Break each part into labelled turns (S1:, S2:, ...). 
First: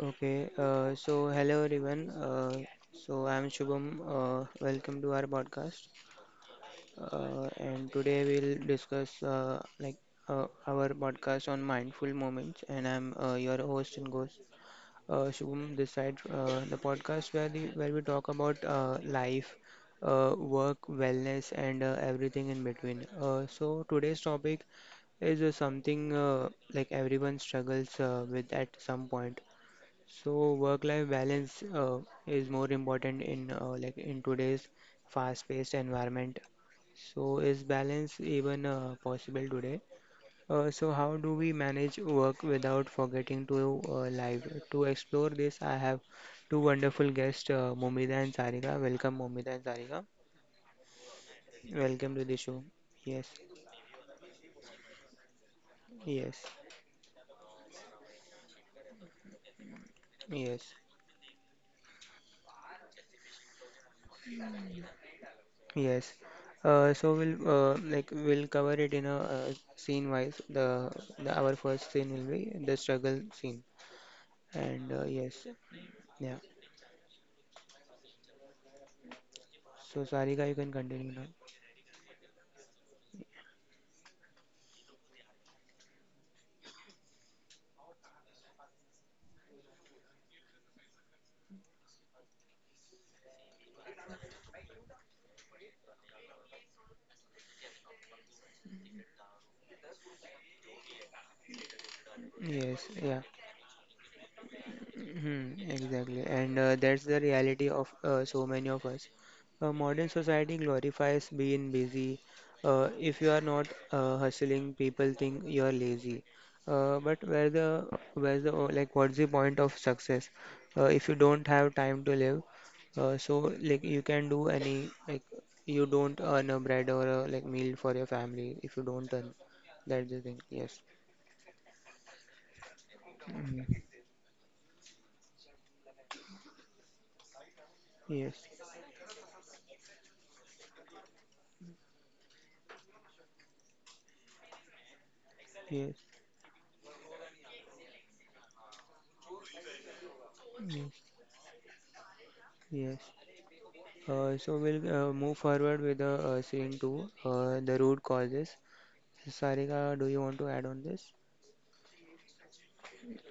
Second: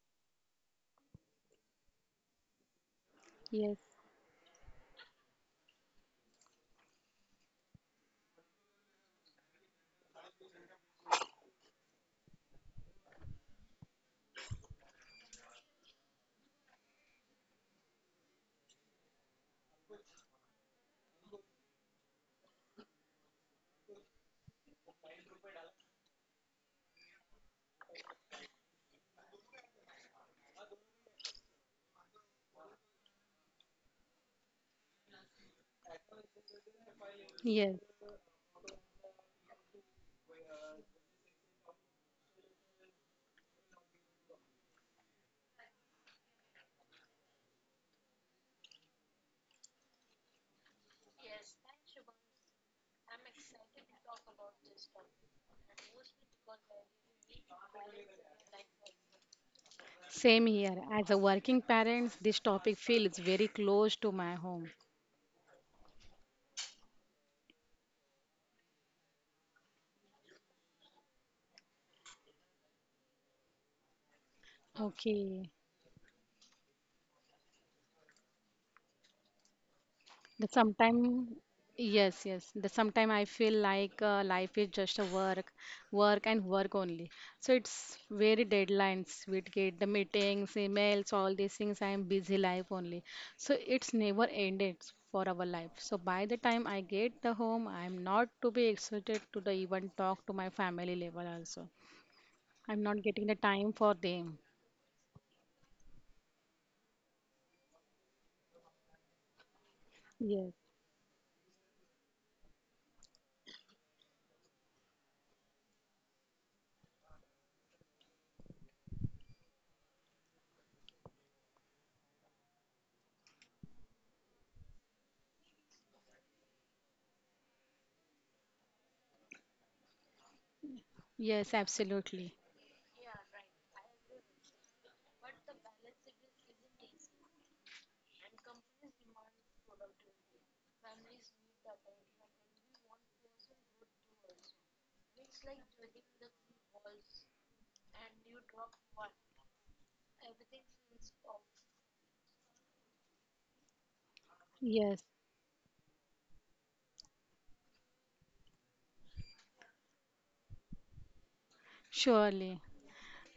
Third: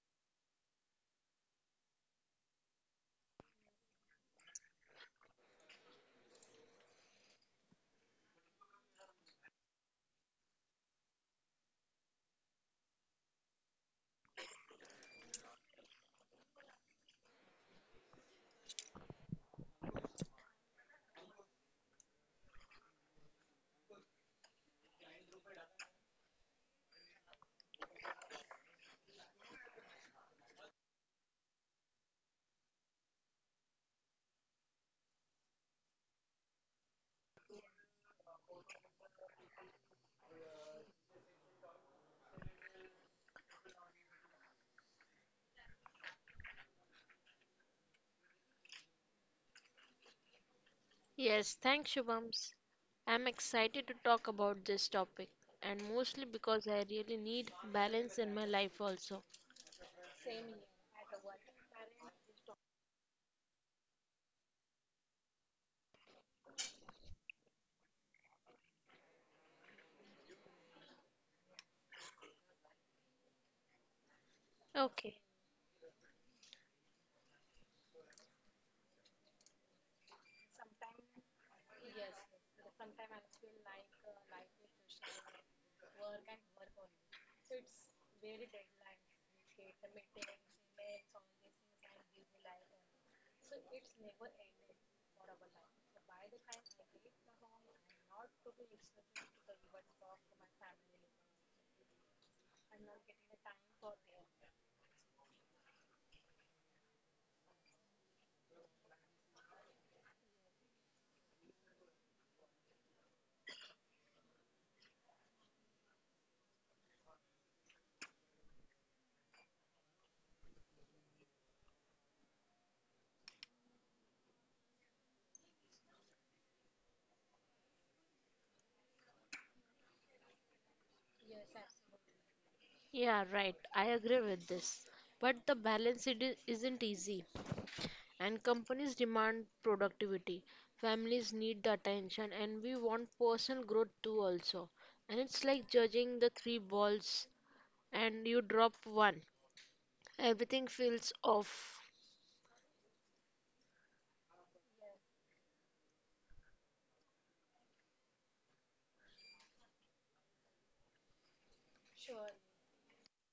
S1: Okay, so hello everyone. So I'm
S2: Yes,
S1: Shubham. Welcome to our podcast. And today we'll discuss like our podcast on mindful moments. And I'm your host, Shubham. This side, the podcast where we talk about life, work, wellness, and everything in between. So today's topic is something like everyone struggles with at some point, so work-life balance is more important in like in today's fast-paced environment. So is
S2: yes.
S1: balance even possible today? So how do we manage work without forgetting to live? To explore this, I have two wonderful guests, Mumida and Sarika. Welcome, Mumida and Sarika.
S3: Yes, thanks,
S1: Welcome to the
S3: Shubhams.
S1: show.
S3: I'm
S1: Yes,
S3: excited to talk about this topic, and mostly
S1: yes,
S3: because I really need balance in my life also.
S2: Same
S1: yes.
S2: here. As a working parent, this topic feels very close to my home.
S1: Yes. So we'll we'll cover it in a scene wise. The our first scene will be the struggle scene. And
S3: Okay,
S1: yes,
S2: Okay.
S1: yeah. So Sarika,
S2: The
S1: you can continue now.
S2: sometime, yes, yes. The sometime I feel like life is just a work, work and work only. So it's very deadlines. We get the meetings, emails, all these things. I am busy life only. So it's never ended for our life. So by the time I get the home, I am not to be excited to the even talk to my family level also. I'm
S1: Yes,
S2: not
S1: yeah.
S2: getting the time for them.
S1: Mhm. Exactly, and that's the reality of so many of us. Modern
S2: Yes,
S1: society glorifies being busy. If you are not hustling, people think you are lazy. But where the where's the oh, like what's the point of success if you don't have time to live? So like you can do any like you don't earn a bread or a like meal for your family if you don't earn. That's the thing. Yes.
S2: yes, absolutely.
S3: yeah, right,
S1: Hmm.
S3: I agree with this. But the balance isn't easy, and
S1: Yes.
S3: companies demand productivity, families need the attention, and we want personal growth too also. And it's like
S1: Yes.
S3: judging the three balls, and you drop one, everything
S1: Yes.
S3: feels off.
S1: Yes. So we'll
S2: Yes,
S1: move forward with the scene two, the root causes. Sarika, do you want to add on this?
S2: surely.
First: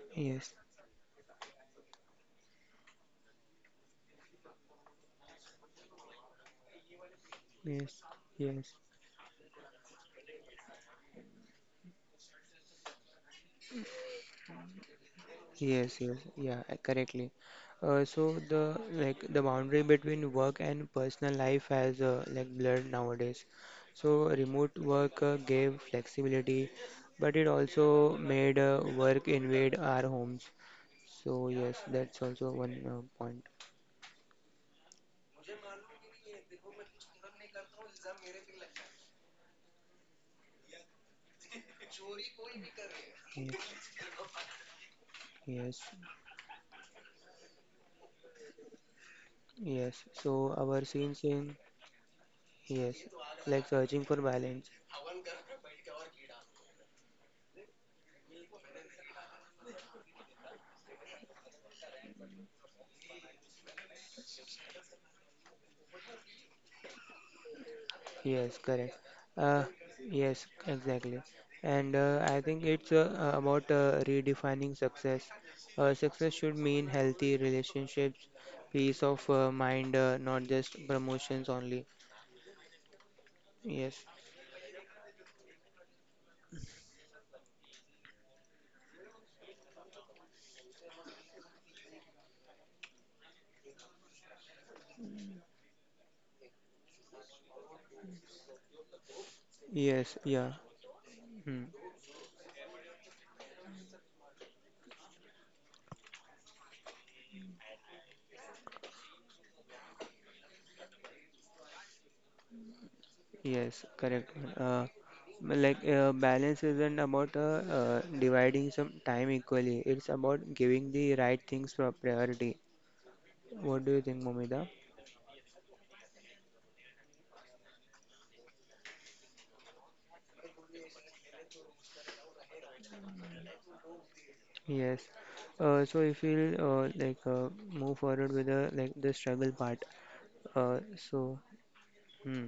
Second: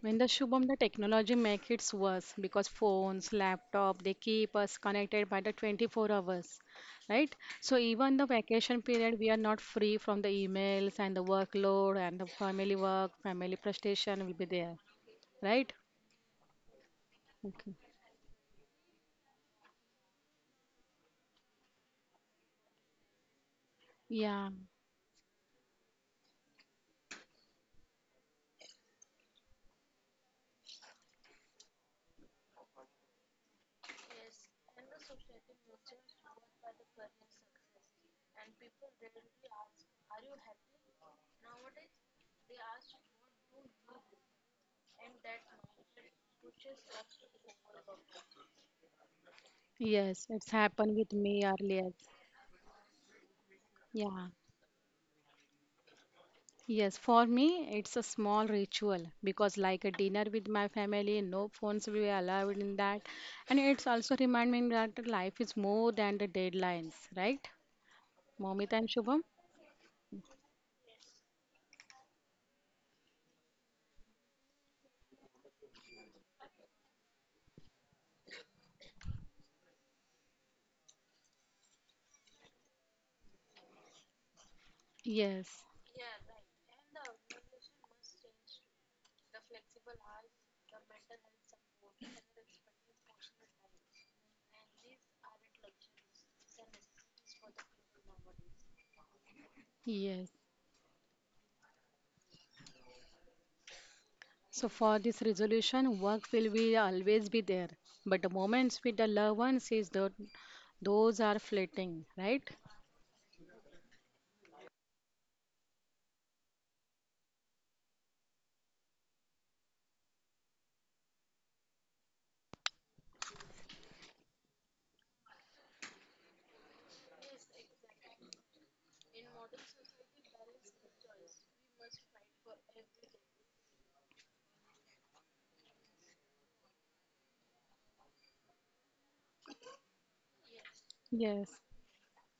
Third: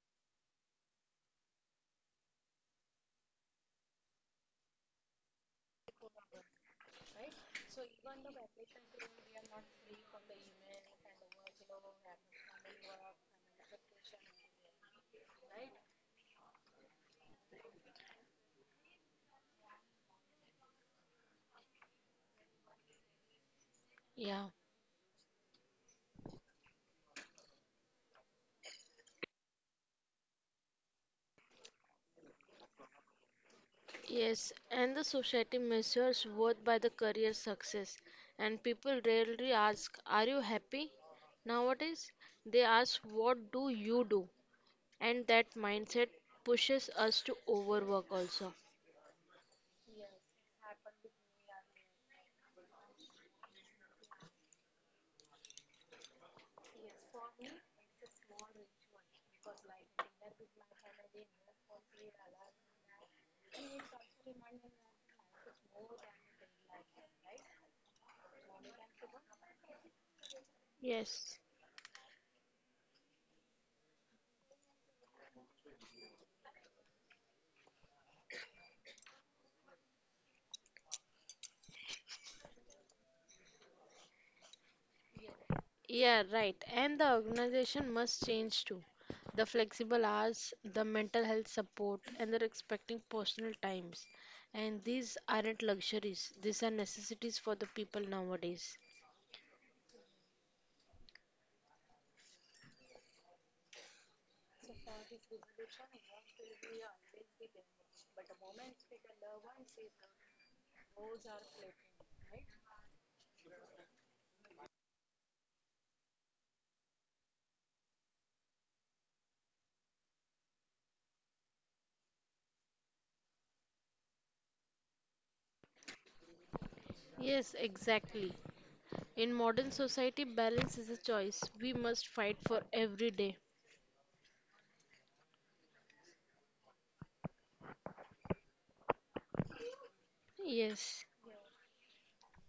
S2: When the
S1: Yes,
S2: Shubham, the technology makes it worse because phones, laptop, they keep us connected by the 24 hours, right? So
S1: yes,
S2: even the
S1: yes,
S2: vacation period, we are not free from the emails and the workload and the family work, family prestation will be there, right?
S1: yes, yes. Yeah, correctly.
S2: Okay.
S1: So the boundary between work and personal life has like blurred nowadays. So
S3: Yeah.
S2: Yeah.
S1: remote work gave flexibility, but it also made work invade our homes. So yes, that's also one point.
S3: Yes, and the society measures worth by the career success. And people rarely ask, are you happy? Nowadays, they ask, what do
S1: Yes,
S3: you do? And that
S1: yes.
S3: mindset pushes us to overwork also.
S1: Yes,
S2: Yes, it's
S1: so our
S2: happened with
S1: scenes
S2: me
S1: in
S2: earlier.
S1: yes, like searching for
S2: Yeah.
S1: balance.
S2: Yes, for me, it's a small ritual because, like a dinner with my family, no phones will be allowed in that. And it's also reminding me that life is more than the deadlines, right?
S1: Yes,
S2: Momita and
S1: correct.
S2: Shubham?
S1: Uh, yes, exactly.
S3: Yes.
S1: And I think it's about redefining success. Success should mean healthy relationships, peace of mind, not just promotions only. Yes,
S2: Yes,
S3: Yeah, right. And the organization must change too. The flexible hours, the mental health support, and they're expecting personal times. And these aren't luxuries, these are necessities for the people nowadays.
S1: yes,
S2: yes.
S1: yeah. Hmm.
S2: So, for this resolution, work will be always be there. But the moments with the loved ones is that those are fleeting, right?
S1: Yes, correct. Uh, like balance isn't about dividing some time equally. It's about giving the right things priority. What do you think, Momida?
S3: Yes, exactly. In modern society, balance is a choice we must fight for every day.
S1: Yes. So if we'll like move forward with the struggle part. Uh,
S3: Yes.
S1: so
S2: Yes,
S1: hmm.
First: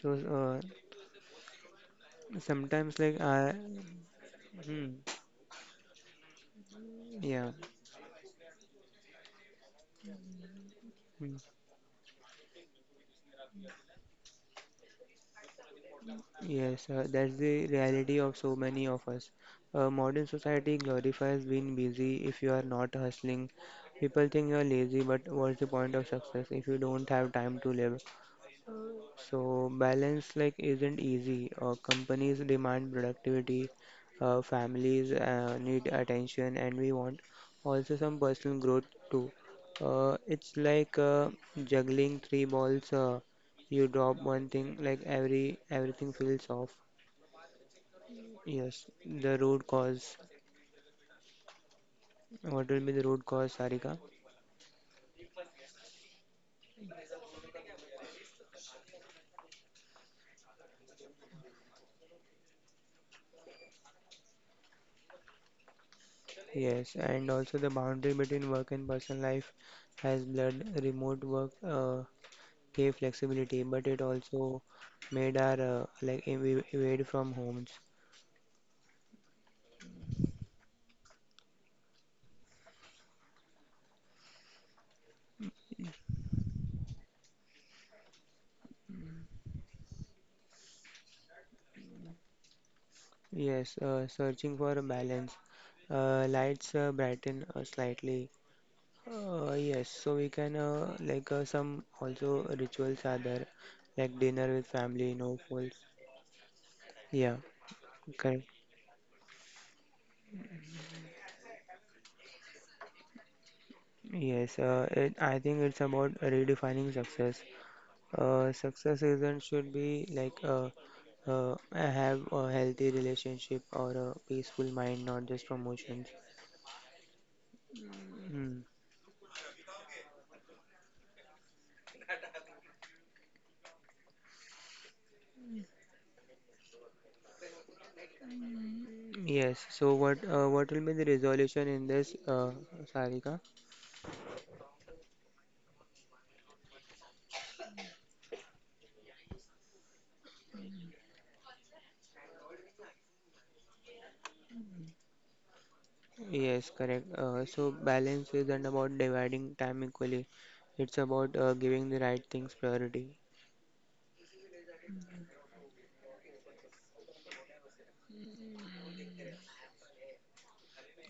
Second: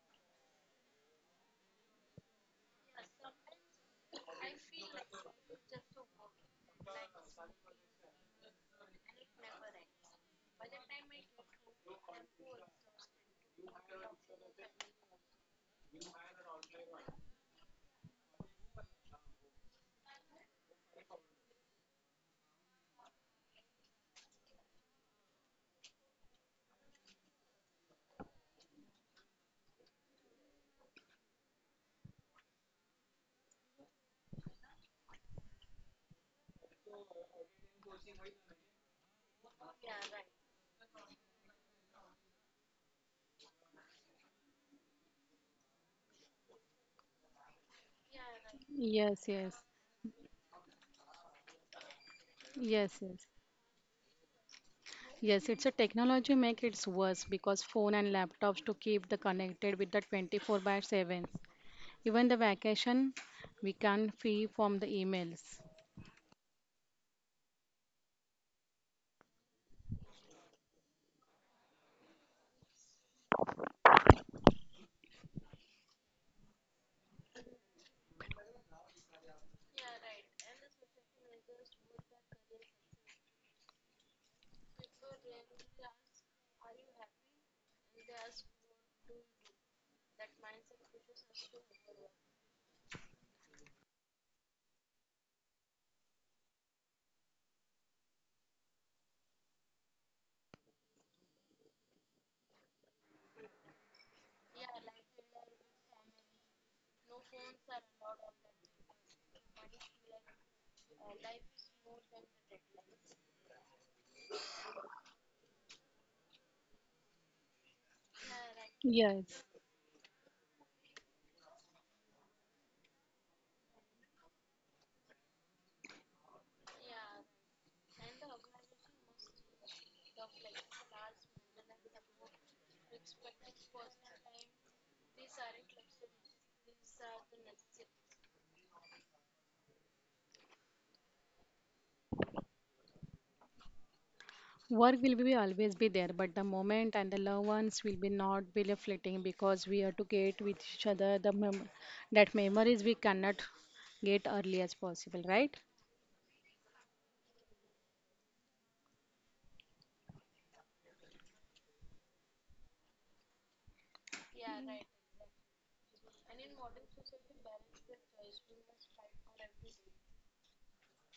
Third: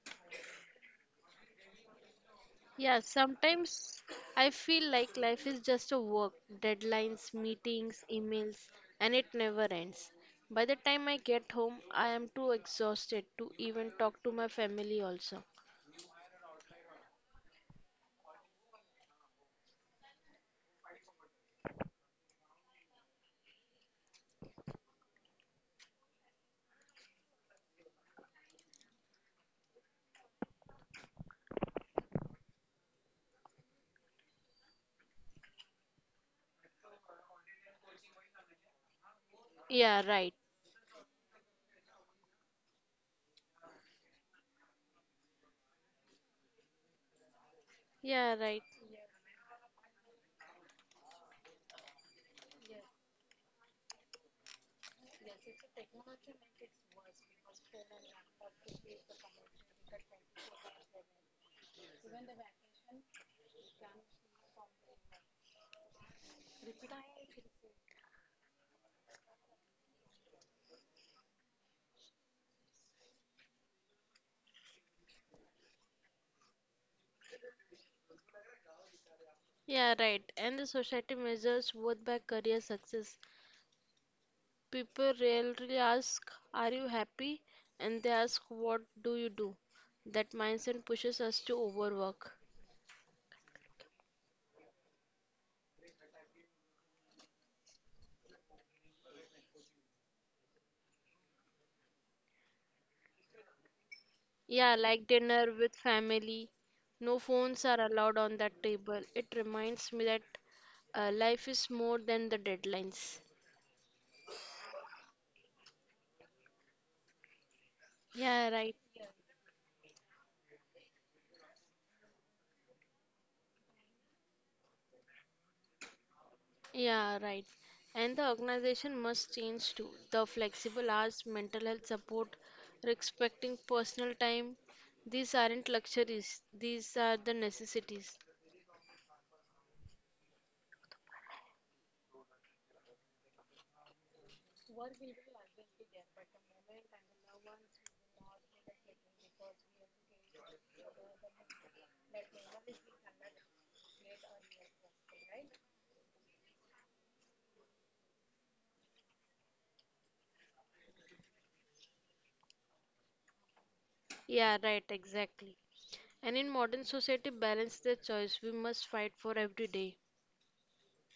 S1: So uh, sometimes
S3: Yeah,
S1: like I
S3: sometimes I feel
S1: hmm,
S3: like life is just a work, deadlines,
S1: yeah.
S3: meetings, emails, and it never ends. By the time I get home, I am too exhausted to even talk to my family also.
S1: Yes, that's the reality of so many of us. Modern society glorifies being busy if you are not hustling. People think you're lazy, but what's the point of success if you don't have time to live? So balance like isn't easy. Companies demand productivity, families need attention, and we want also some personal growth too.
S3: Yeah,
S1: Uh,
S3: right.
S1: it's like juggling three balls. You drop one thing, like everything feels off.
S3: Yeah, right.
S1: Yes,
S2: yes,
S1: the
S2: yes,
S1: root cause. What will
S2: yes,
S1: be the
S2: yes.
S1: root cause, Sarika?
S2: Yes, it's a technology make it's worse because phone and laptops to keep the connected with the 24 by 7. Even the vacation, we can free from the emails.
S1: Yes, and also the boundary between work and personal life has blurred. Remote work gave flexibility, but it also made our evade from homes.
S3: Yeah, right. And the society measures worth by career success. People rarely ask, are you happy? And they ask, what do you do? That mindset pushes us to overwork.
S1: Yes, searching for a balance. Lights brighten slightly. Yes, so we can like some also rituals are there, like dinner with
S3: Yeah, like
S1: family, no
S3: dinner with
S1: phones.
S3: family. No
S1: Yeah,
S3: phones are allowed on
S1: correct.
S3: that table. It reminds me that life is more than the deadlines.
S1: Yes, I think it's about redefining success.
S3: Yeah,
S1: Uh,
S3: right.
S1: success
S2: Yes.
S1: isn't should be like I have a healthy relationship or a peaceful mind, not just promotions.
S3: Yeah, right. And the
S1: Hmm.
S3: organization must change too. The flexible hours, mental health support, respecting personal time, these aren't luxuries, these are the necessities.
S1: Yes. So what will be the resolution in this, Sarika?
S2: Work will be always be there, but the moment and the loved ones will be not be fleeting because we are to get with each other the that memories we cannot get early as possible, right?
S1: Yes, correct. So balance isn't about dividing time equally. It's about giving the right things priority.
S3: Yeah, right, exactly. And in modern society, balance the choice we must fight for every day.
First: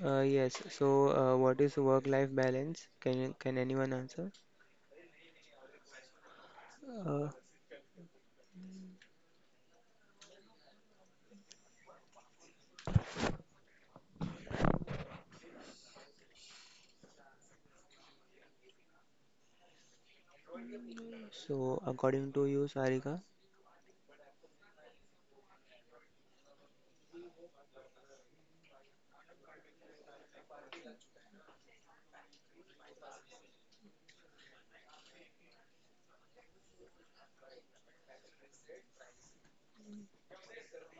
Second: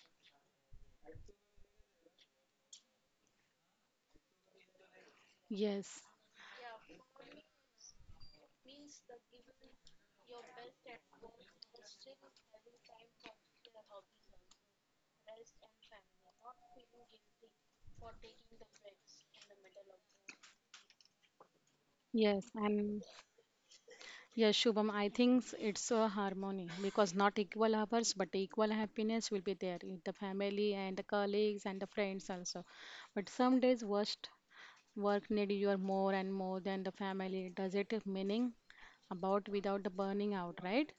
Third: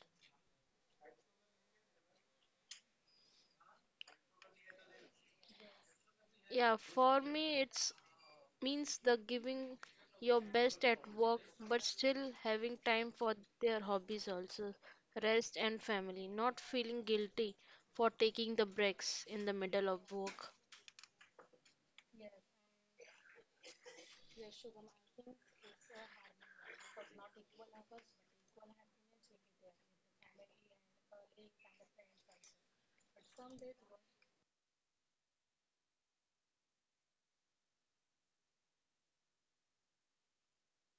S1: Yes. So what is work-life balance? Can anyone answer?
S2: Yes,
S3: Yeah, for
S1: Uh,
S3: me, it's means the giving your best at work, but still having time for their hobbies also, rest and family. Not feeling guilty for taking the breaks in the middle of work.
S1: So, according to
S2: yes,
S1: you,
S2: and
S1: Sarika,
S2: yes, Shubham, I think it's a harmony because not equal hours but equal happiness will be there in the family and the colleagues and the friends also. But some days worst work need you are more and more than the family. Does it have meaning about without the burning out, right?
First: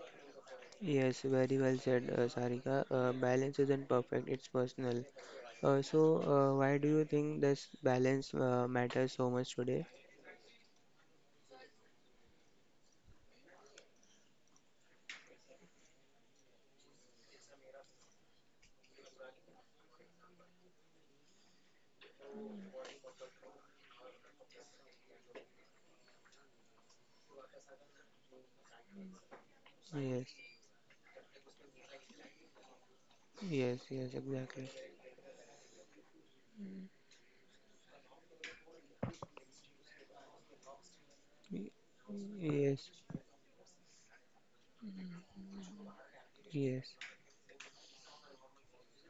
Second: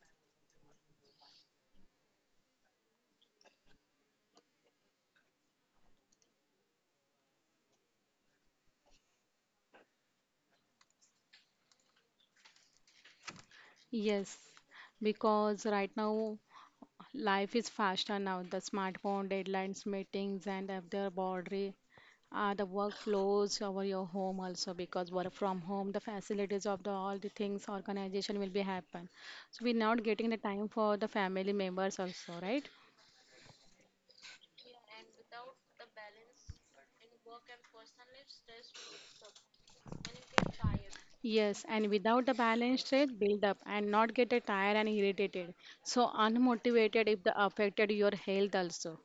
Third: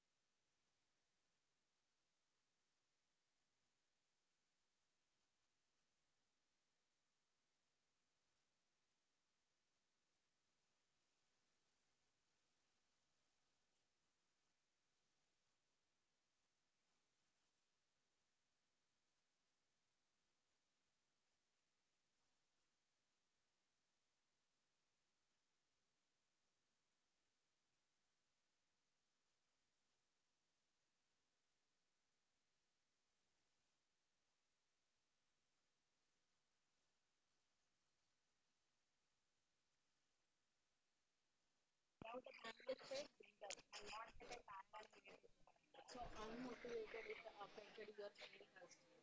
S1: yes, very well said, Sarika. Balance isn't perfect, it's personal. So, why do you think this balance matters so much today?
S2: Yes, because right now life is faster now. The smartphone, deadlines, meetings, and other boundary, the workflows over your home also because work from home, the facilities of the all the things organization will be happen. So we're not
S1: Yes,
S2: getting the time for the family members also, right?
S1: yes, yes, exactly.
S2: Yes,
S1: Y-
S2: and without the balance
S1: Yes,
S2: straight build up and not get a tired and irritated. So
S1: yes,
S2: unmotivated if the affected your health also.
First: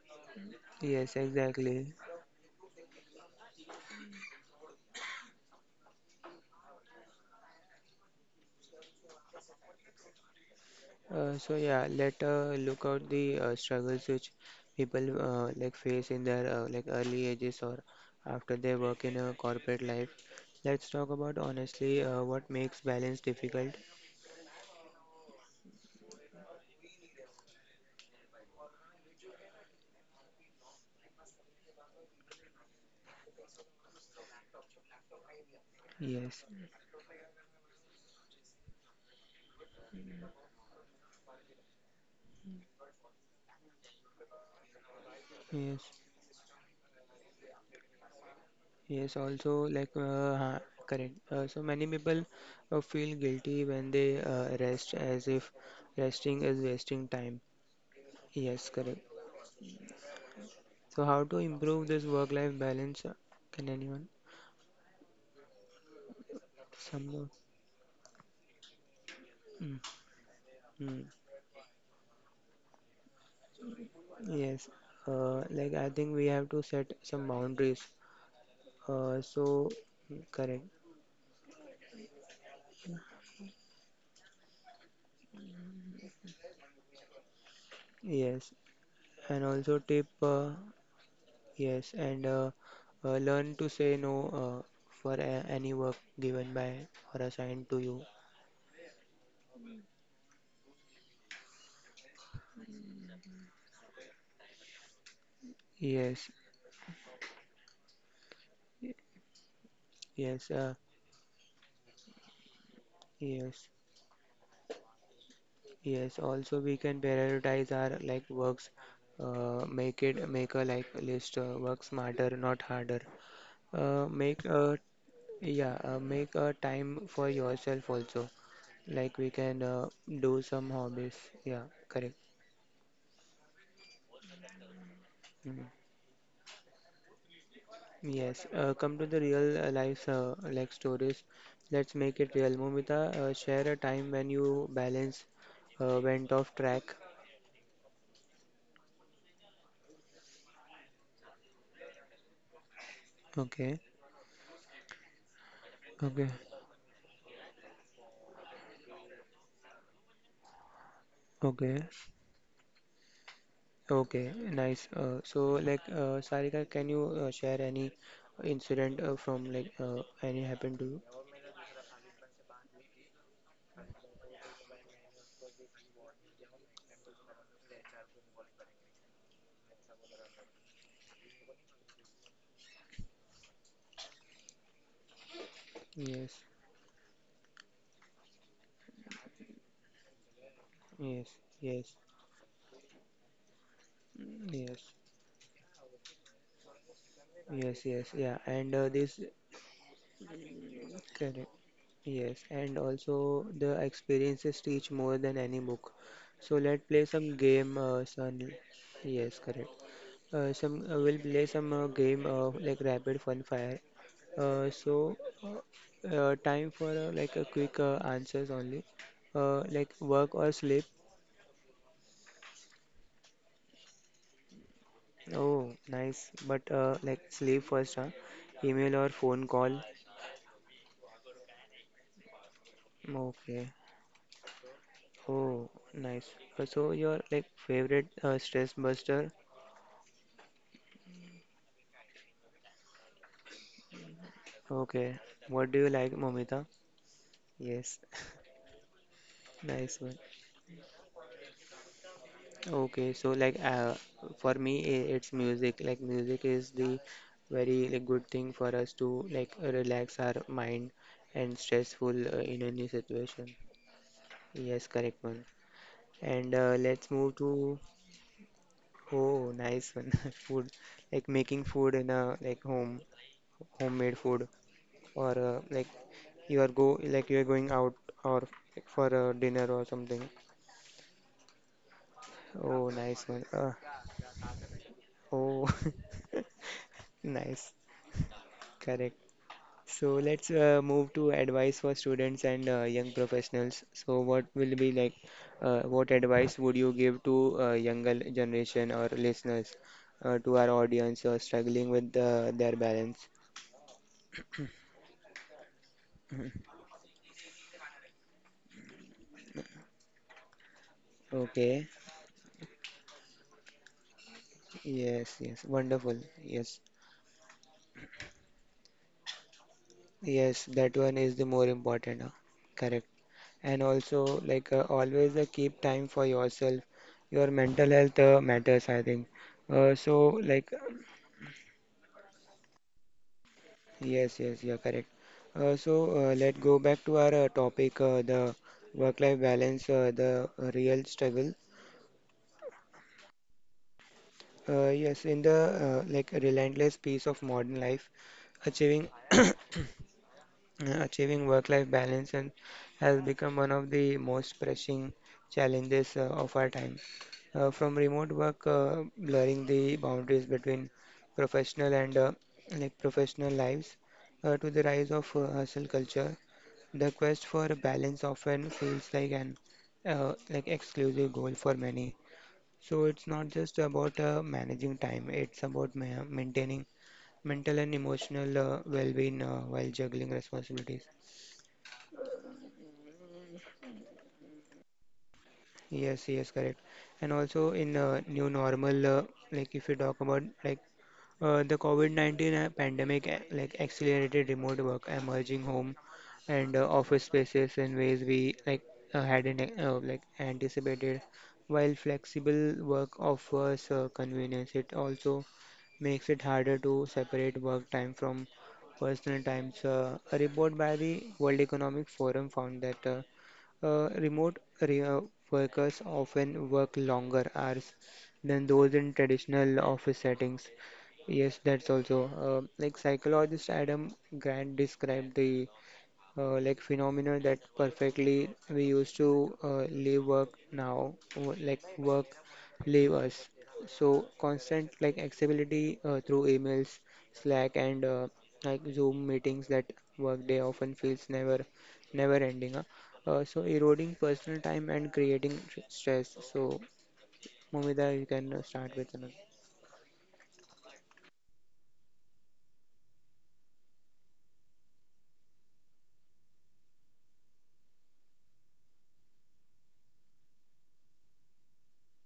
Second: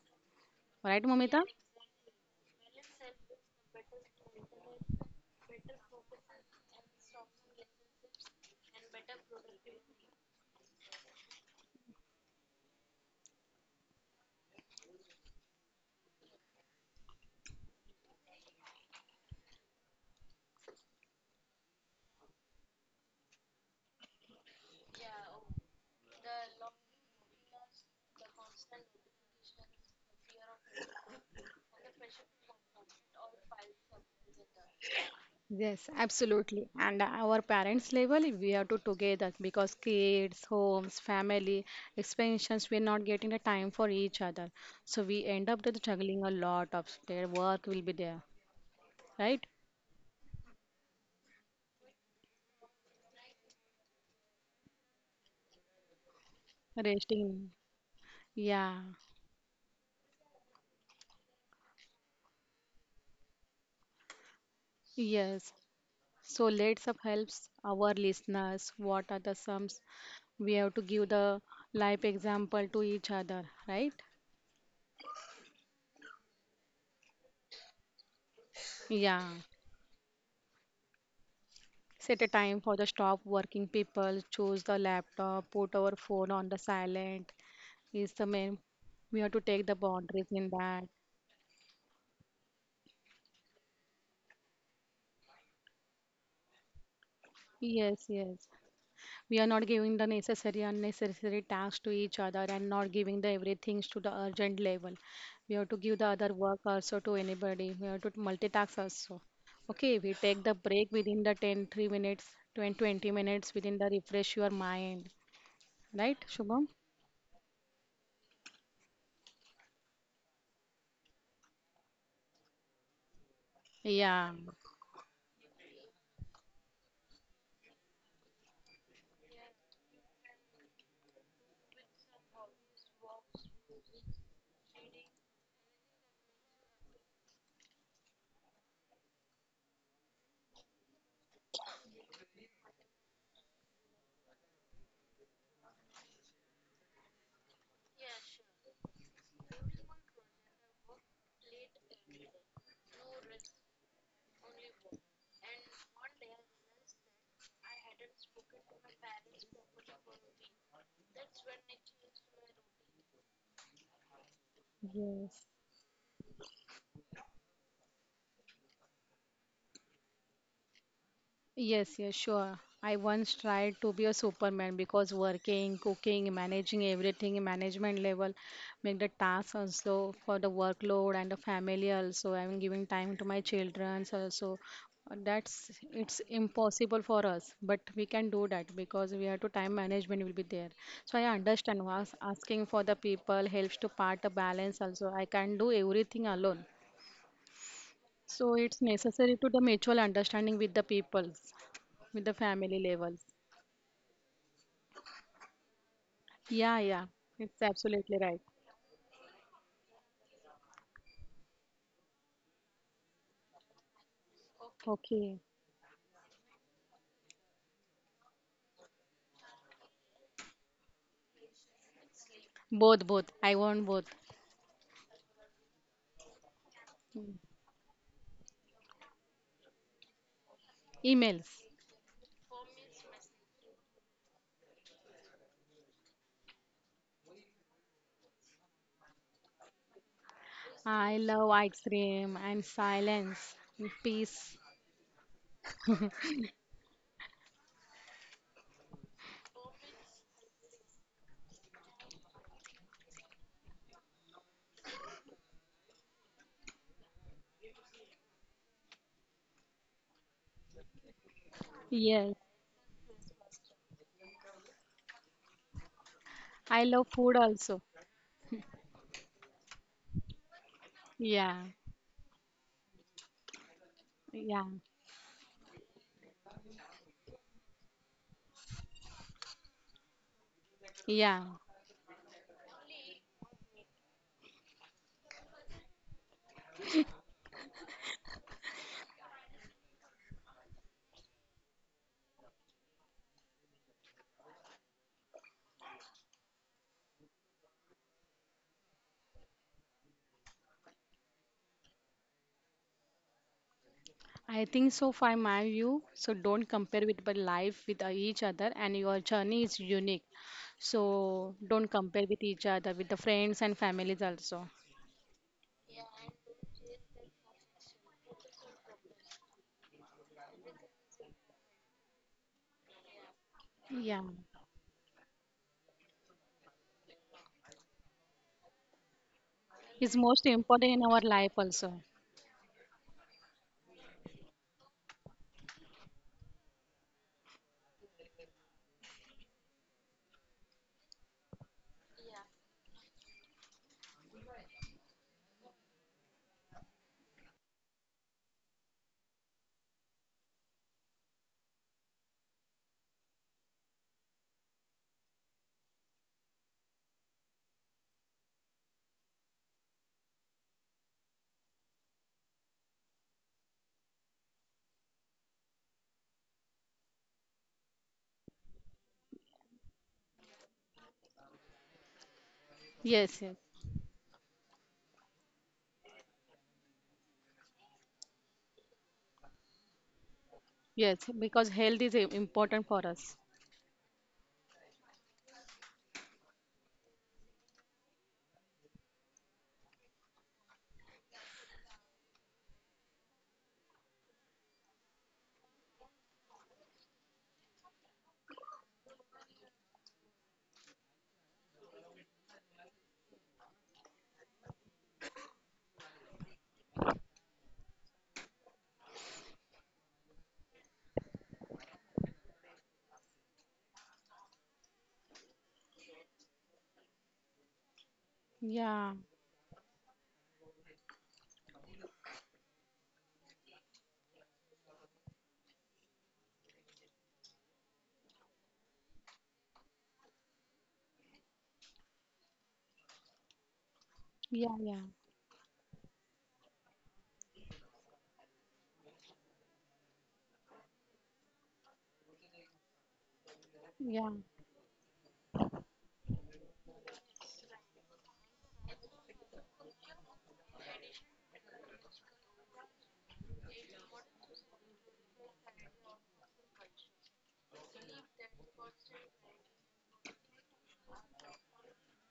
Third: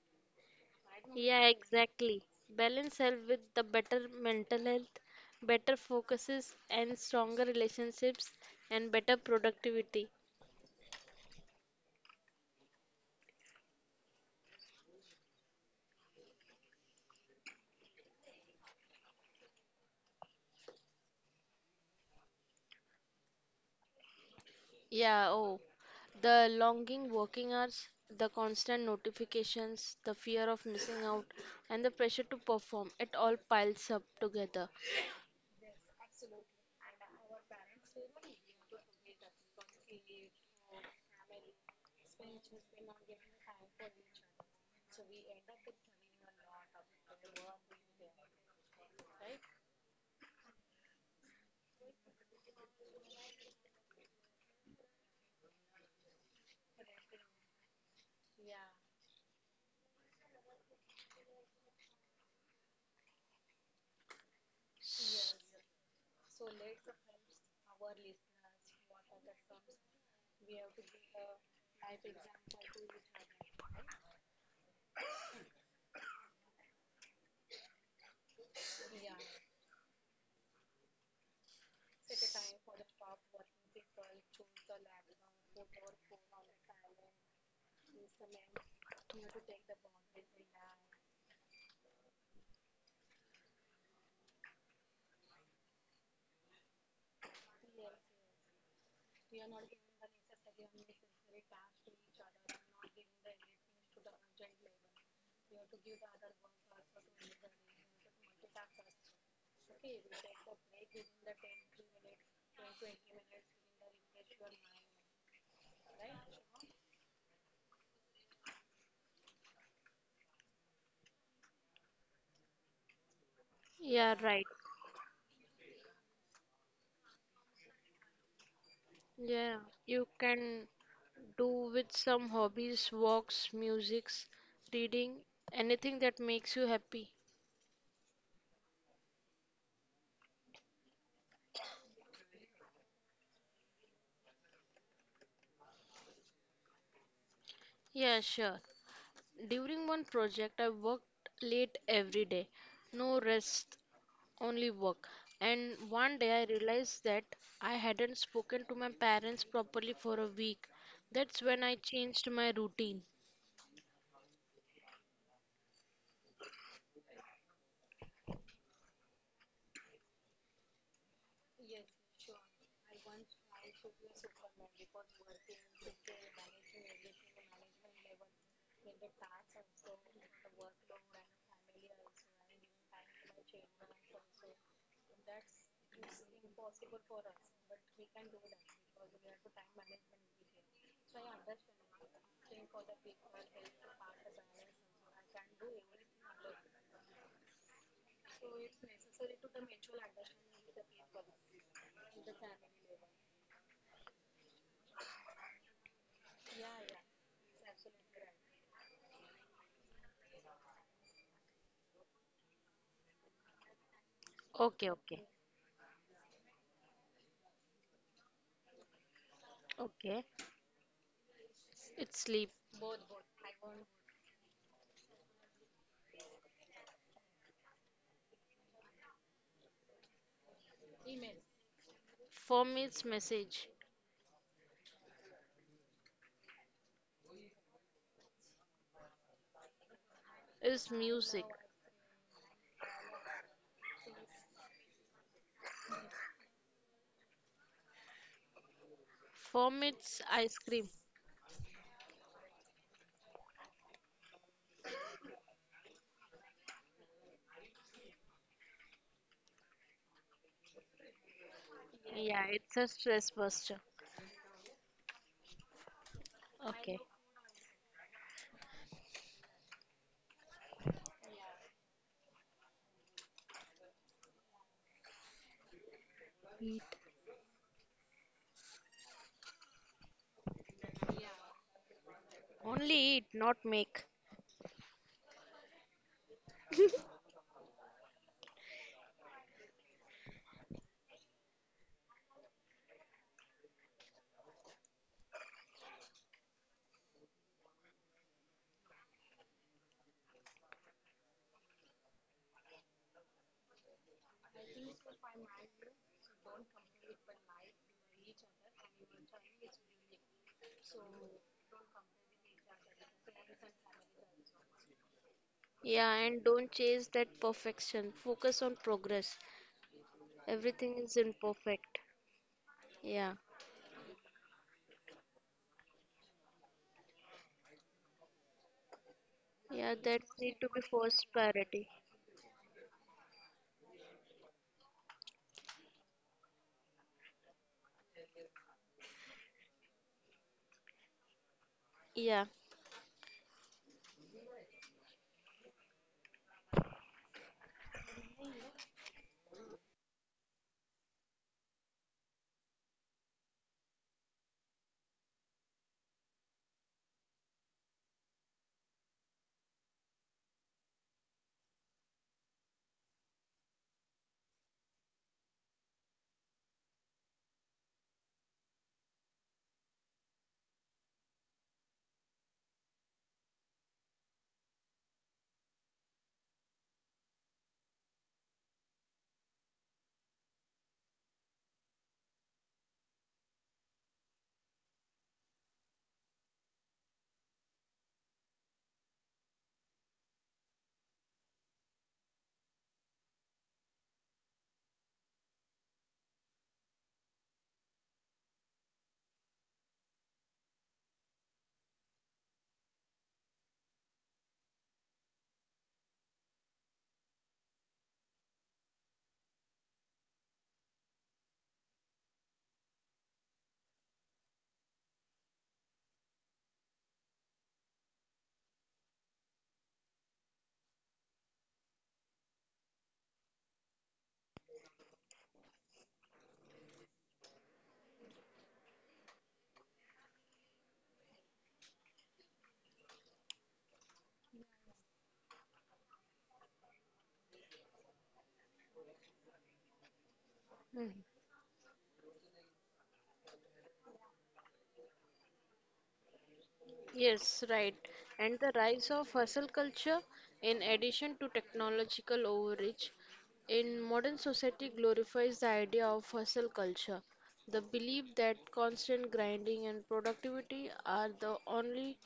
S2: Right,
S1: yes,
S2: Momita?
S3: Yeah,
S1: exactly.
S3: exactly. Balance help with the better mental health, better focuses and stronger relationships and better productivity.
S1: So yeah, let look out the struggles which people like face in their like early ages or after they work in a corporate life. Let's talk about honestly what makes balance difficult.
S3: Yeah, oh, the longing working hours, the constant notifications, the fear of missing out, and the pressure to perform, it all piles up together.
S2: Yes,
S1: Yes,
S2: absolutely. And our parents' level, we have to together because kids, homes, family, expansions, we're not getting the time for each other. So we end up with
S1: yes,
S2: juggling a lot of their work will be there,
S1: yes.
S2: right?
S1: Also, like correct. So many people feel guilty when they rest, as if resting is wasting time.
S2: Resting.
S1: Yes,
S2: Yeah,
S1: correct. So how to improve this work-life balance? Can anyone?
S3: S-
S2: yes. So let's up
S1: Some more.
S2: helps our listeners. What are the
S1: Mm.
S2: sums? We have to
S1: Mm.
S2: give the life example to each other, right?
S1: Yes, like I think we have to set some boundaries.
S2: Yeah.
S1: So correct.
S2: Set a time for the stop working people, choose the laptop, put our phone on the silent is the
S1: Yes,
S2: main. We have to
S1: and
S2: take the
S1: also tip.
S2: boundaries in
S1: Uh,
S2: that.
S1: yes, and learn to say no for a any work given by or assigned to
S2: Yes,
S1: you.
S2: yes. We are not giving the necessary, unnecessary tasks to each other and not giving the everything to the urgent level. We have to give the other
S1: Yes,
S2: work also to anybody. We have to multitask also. Okay, we take the
S1: yes,
S2: break within the 10 3 minutes, 10, 20 minutes
S1: yes,
S2: within the refresh your mind. Right,
S1: yes. Also,
S2: Shubham?
S1: we can prioritize our like works. Make a like list. Work smarter, not harder.
S3: Yeah,
S2: Yeah.
S3: right.
S1: Make a Yeah. Make a time for yourself also. Like we
S3: Yeah,
S1: can
S3: you
S1: do
S3: can
S1: some hobbies.
S3: do
S1: Yeah,
S3: with
S1: correct.
S3: some hobbies, walks, musics, reading,
S1: Mm.
S3: anything that makes you happy.
S1: Yes. Come to the real life like stories. Let's make it real. Momita, share a time when you balance went off track.
S3: Yeah, sure. During one project, I worked late every day. No rest,
S1: Okay.
S3: only work. And one
S1: Okay.
S3: day I realized that I hadn't spoken to my parents properly for a week. That's when I
S1: Okay.
S3: changed my routine.
S1: Okay. Nice. Uh,
S2: Yes.
S1: so like Sarika, can you share any incident from like any happened to you?
S2: Yes, yes, sure. I once tried to be a superman because working, cooking, managing everything, management level, make the task also for the workload and the family also. I'm giving time to my children also. That's it's
S1: Yes.
S2: impossible for us, but we can do that because we have to time management will be there. So I
S1: Yes.
S2: understand
S1: Yes.
S2: was asking for the people helps to part a
S1: Mm.
S2: balance
S1: Yes.
S2: also. I can't do everything alone.
S1: Yes, yes, yeah,
S2: So
S1: and
S2: it's
S1: this
S2: necessary to the mutual understanding with the people
S1: correct.
S2: with the
S1: Yes,
S2: family
S1: and
S2: levels.
S1: also the experiences teach more than any book. So
S2: Yeah,
S1: let's
S2: yeah,
S1: play some
S2: it's
S1: game,
S2: absolutely right.
S1: son. Yes, correct. Some we'll play some game like rapid fun fire. Uh,
S3: Okay,
S1: so
S3: okay,
S2: Okay,
S1: time for like a quick answers only. Like
S3: okay.
S1: work or sleep.
S3: It's sleep.
S2: both, both. I want both.
S1: Oh, nice. But like
S2: Mm.
S1: sleep first, huh? Email or phone call.
S2: Emails.
S3: For me, it's message.
S1: Okay. Oh, nice. So your like favorite stress buster?
S3: It's
S2: I
S3: music.
S2: love ice cream and silence and peace.
S1: Okay. What do you like, Momita? Yes,
S3: For me,
S1: nice
S3: it's
S1: one.
S3: ice cream.
S1: Okay, so like for me, it's music. Like music is the very like good thing for us to like relax our mind and
S2: Yes,
S1: stressful
S3: Yeah,
S1: in
S3: it's a
S1: any
S3: stress
S1: situation.
S3: buster.
S1: Yes, correct one. And
S2: I
S3: Okay.
S2: love
S1: let's
S2: food
S1: move
S2: also.
S1: to oh, nice one. Food, like
S2: Yeah,
S1: making food in a like home, homemade food,
S2: yeah,
S1: or like
S3: Eat.
S1: you are going out or like, for a dinner or something.
S2: yeah.
S1: Oh,
S3: Only
S1: nice
S3: eat,
S1: one.
S3: not make.
S1: Oh, nice. Correct. So let's move to advice for students and young professionals. So what will be like, what advice would you give to younger generation or listeners, to our audience who are struggling with their balance?
S2: I think so, for my view. So don't
S1: Mhm.
S2: compare with but life with each other, and your journey is unique. So don't
S1: Okay.
S2: compare with each other with the friends and families also.
S1: Yes, yes.
S3: Yeah,
S1: Wonderful.
S3: and don't
S1: Yes.
S3: chase that perfection. Focus on progress.
S1: Yes, that
S3: Everything
S1: one
S3: is
S1: is the more
S3: imperfect.
S1: important. Correct.
S3: Yeah.
S1: And
S2: Yeah.
S1: also, like always, keep time for yourself. Your mental health matters, I think. Uh,
S3: Yeah,
S2: Is
S3: that
S1: so,
S2: most
S3: need to
S1: like,
S3: be
S2: important in our
S3: forced
S2: life
S3: parity.
S2: also.
S1: yes, yes, you're correct. So, let's go back to our topic, the work-life balance, the real struggle.
S3: Yeah.
S1: Yes, in the like relentless pace of modern life, achieving. Achieving work-life balance and has become one of the most pressing challenges of our time. From remote work, blurring the boundaries between professional and like professional lives, to the rise of hustle culture, the quest for a balance often feels like an like exclusive goal for many. So it's
S2: Yes,
S1: not
S2: yes,
S1: just about managing time; it's about ma maintaining mental and emotional well-being while juggling responsibilities.
S2: yes, because health is important for us.
S1: Yes, yes, correct. And also in new normal, like if you talk about like the COVID-19 pandemic, like accelerated remote work, emerging home and office spaces in ways we like hadn't like anticipated. While flexible work offers convenience, it also makes it harder to separate work time from personal times. A report by the World Economic Forum found that remote workers often work longer hours than those
S2: Yeah,
S1: in traditional office settings. Yes, that's also like psychologist Adam Grant described the like phenomenal that perfectly we used to live work now like work leave us, so
S2: yeah, yeah,
S1: constant like accessibility through emails, slack, and like zoom meetings, that workday often
S3: Mhm.
S1: feels never ending, huh? So eroding
S2: yeah.
S1: personal time and creating stress, so
S3: Yes, right.
S1: Mumida, you can
S3: And the
S1: start
S3: rise
S1: with
S3: of
S1: another.
S3: hustle culture, in addition to technological overreach, in modern society glorifies the idea of hustle culture, the belief that constant grinding and productivity are the only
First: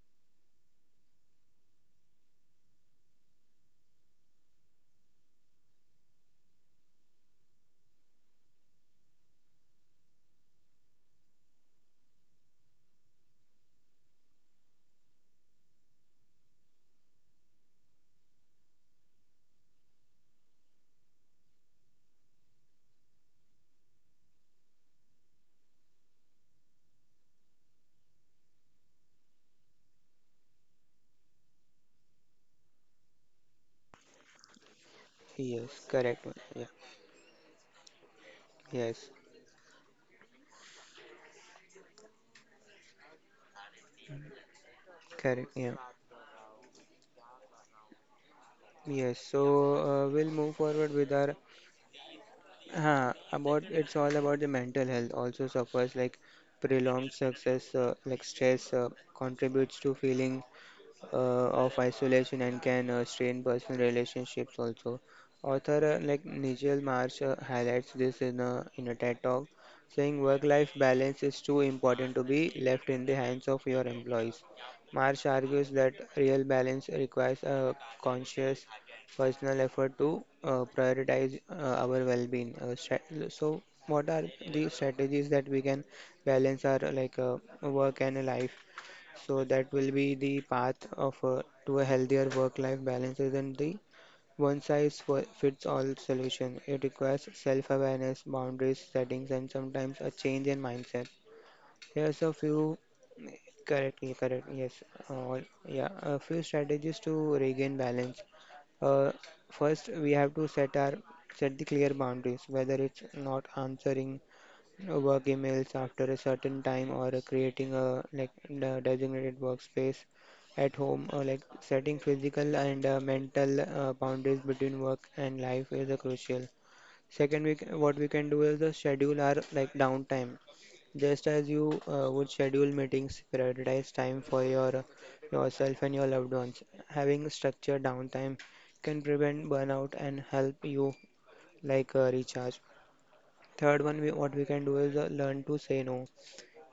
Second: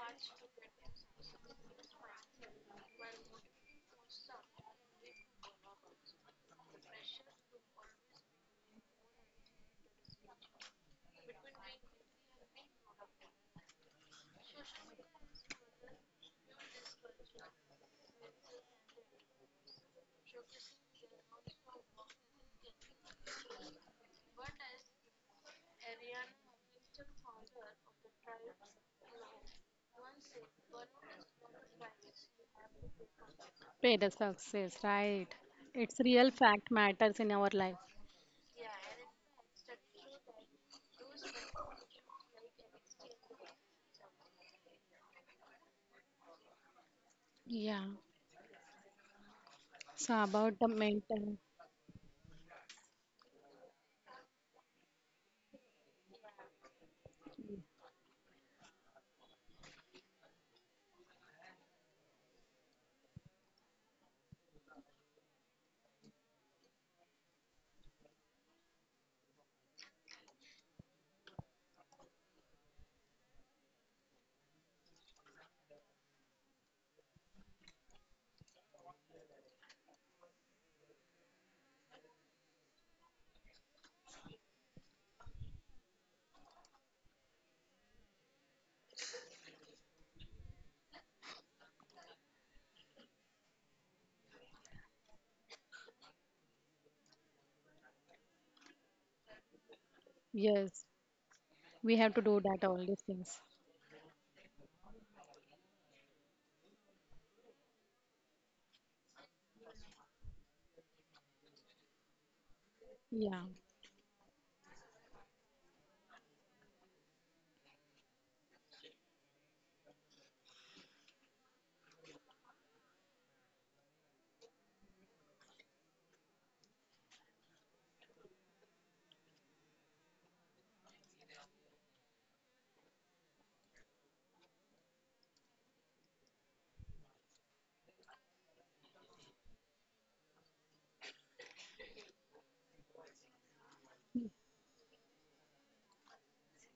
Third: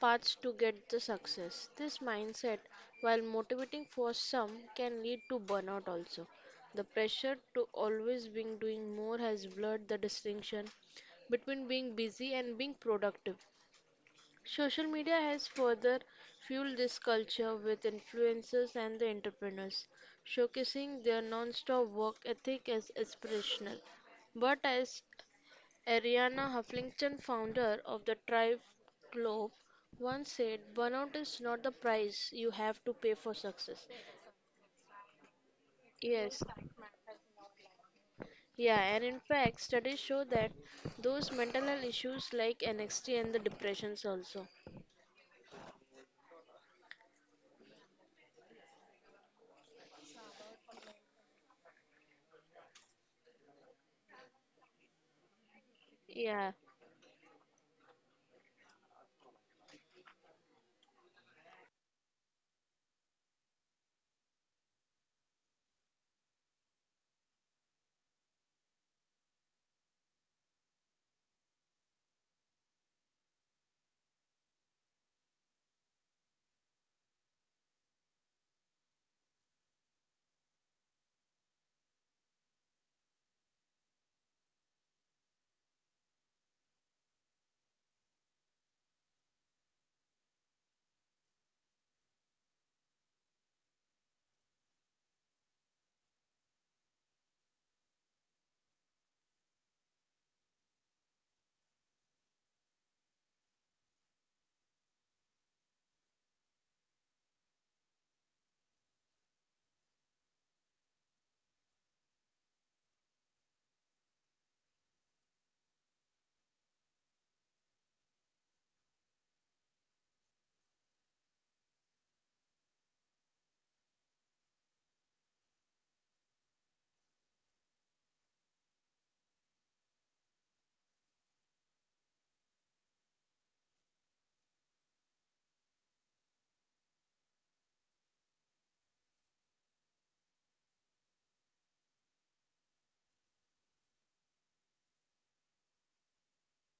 S3: paths to get the success. This mindset, while motivating for some, can lead to burnout also. The pressure to always be doing more has blurred the distinction between being busy and being productive. Social media has further fueled this culture with influencers and the entrepreneurs, showcasing their non-stop work ethic as inspirational. But as Ariana Huffington, founder of the Tribe Globe, once said, burnout is not the price you have to pay for success.
S2: Pay the success, right?
S1: Yes,
S2: It's
S1: correct,
S2: real
S3: Yes,
S1: yeah,
S2: fact matters in our life.
S3: yeah, and
S1: yes,
S3: in fact, studies show that those mental health issues like NXT and the depressions also.
S1: correct, yeah.
S2: Yeah.
S1: Yes, so
S2: So
S1: we'll move
S2: about the
S1: forward with our.
S2: mental,
S1: About it's all about the mental health also suffers like
S3: Yeah,
S1: prolonged success like stress contributes to feeling of isolation and can strain personal relationships also. Author like Nigel Marsh highlights this in a TED talk, saying work-life balance is too important to be left in the hands of your employees. Marsh argues that real balance requires a conscious personal effort to prioritize our well-being. So what are the strategies that we can balance our like work and life? So that will be the path of to a healthier work-life balance isn't the one-size-fits-all solution. It requires self-awareness, boundaries, settings, and sometimes a change in
S2: yes,
S1: mindset.
S2: we have to
S1: Here's a
S2: do that all
S1: few,
S2: these things.
S1: correct, yeah, correct, yes, all, yeah, a few strategies to regain balance. Uh, First, we have to set the clear boundaries, whether it's
S2: Yeah.
S1: not answering work emails after a certain time, or creating a, like, the designated workspace at home, or like setting physical and mental boundaries between work and life is crucial. Second, what we can do is the schedule our, like, downtime. Just as you would schedule meetings, prioritize time for yourself and your loved ones. Having structured downtime can prevent burnout and help you like recharge. Third one, what we can do is learn to say no.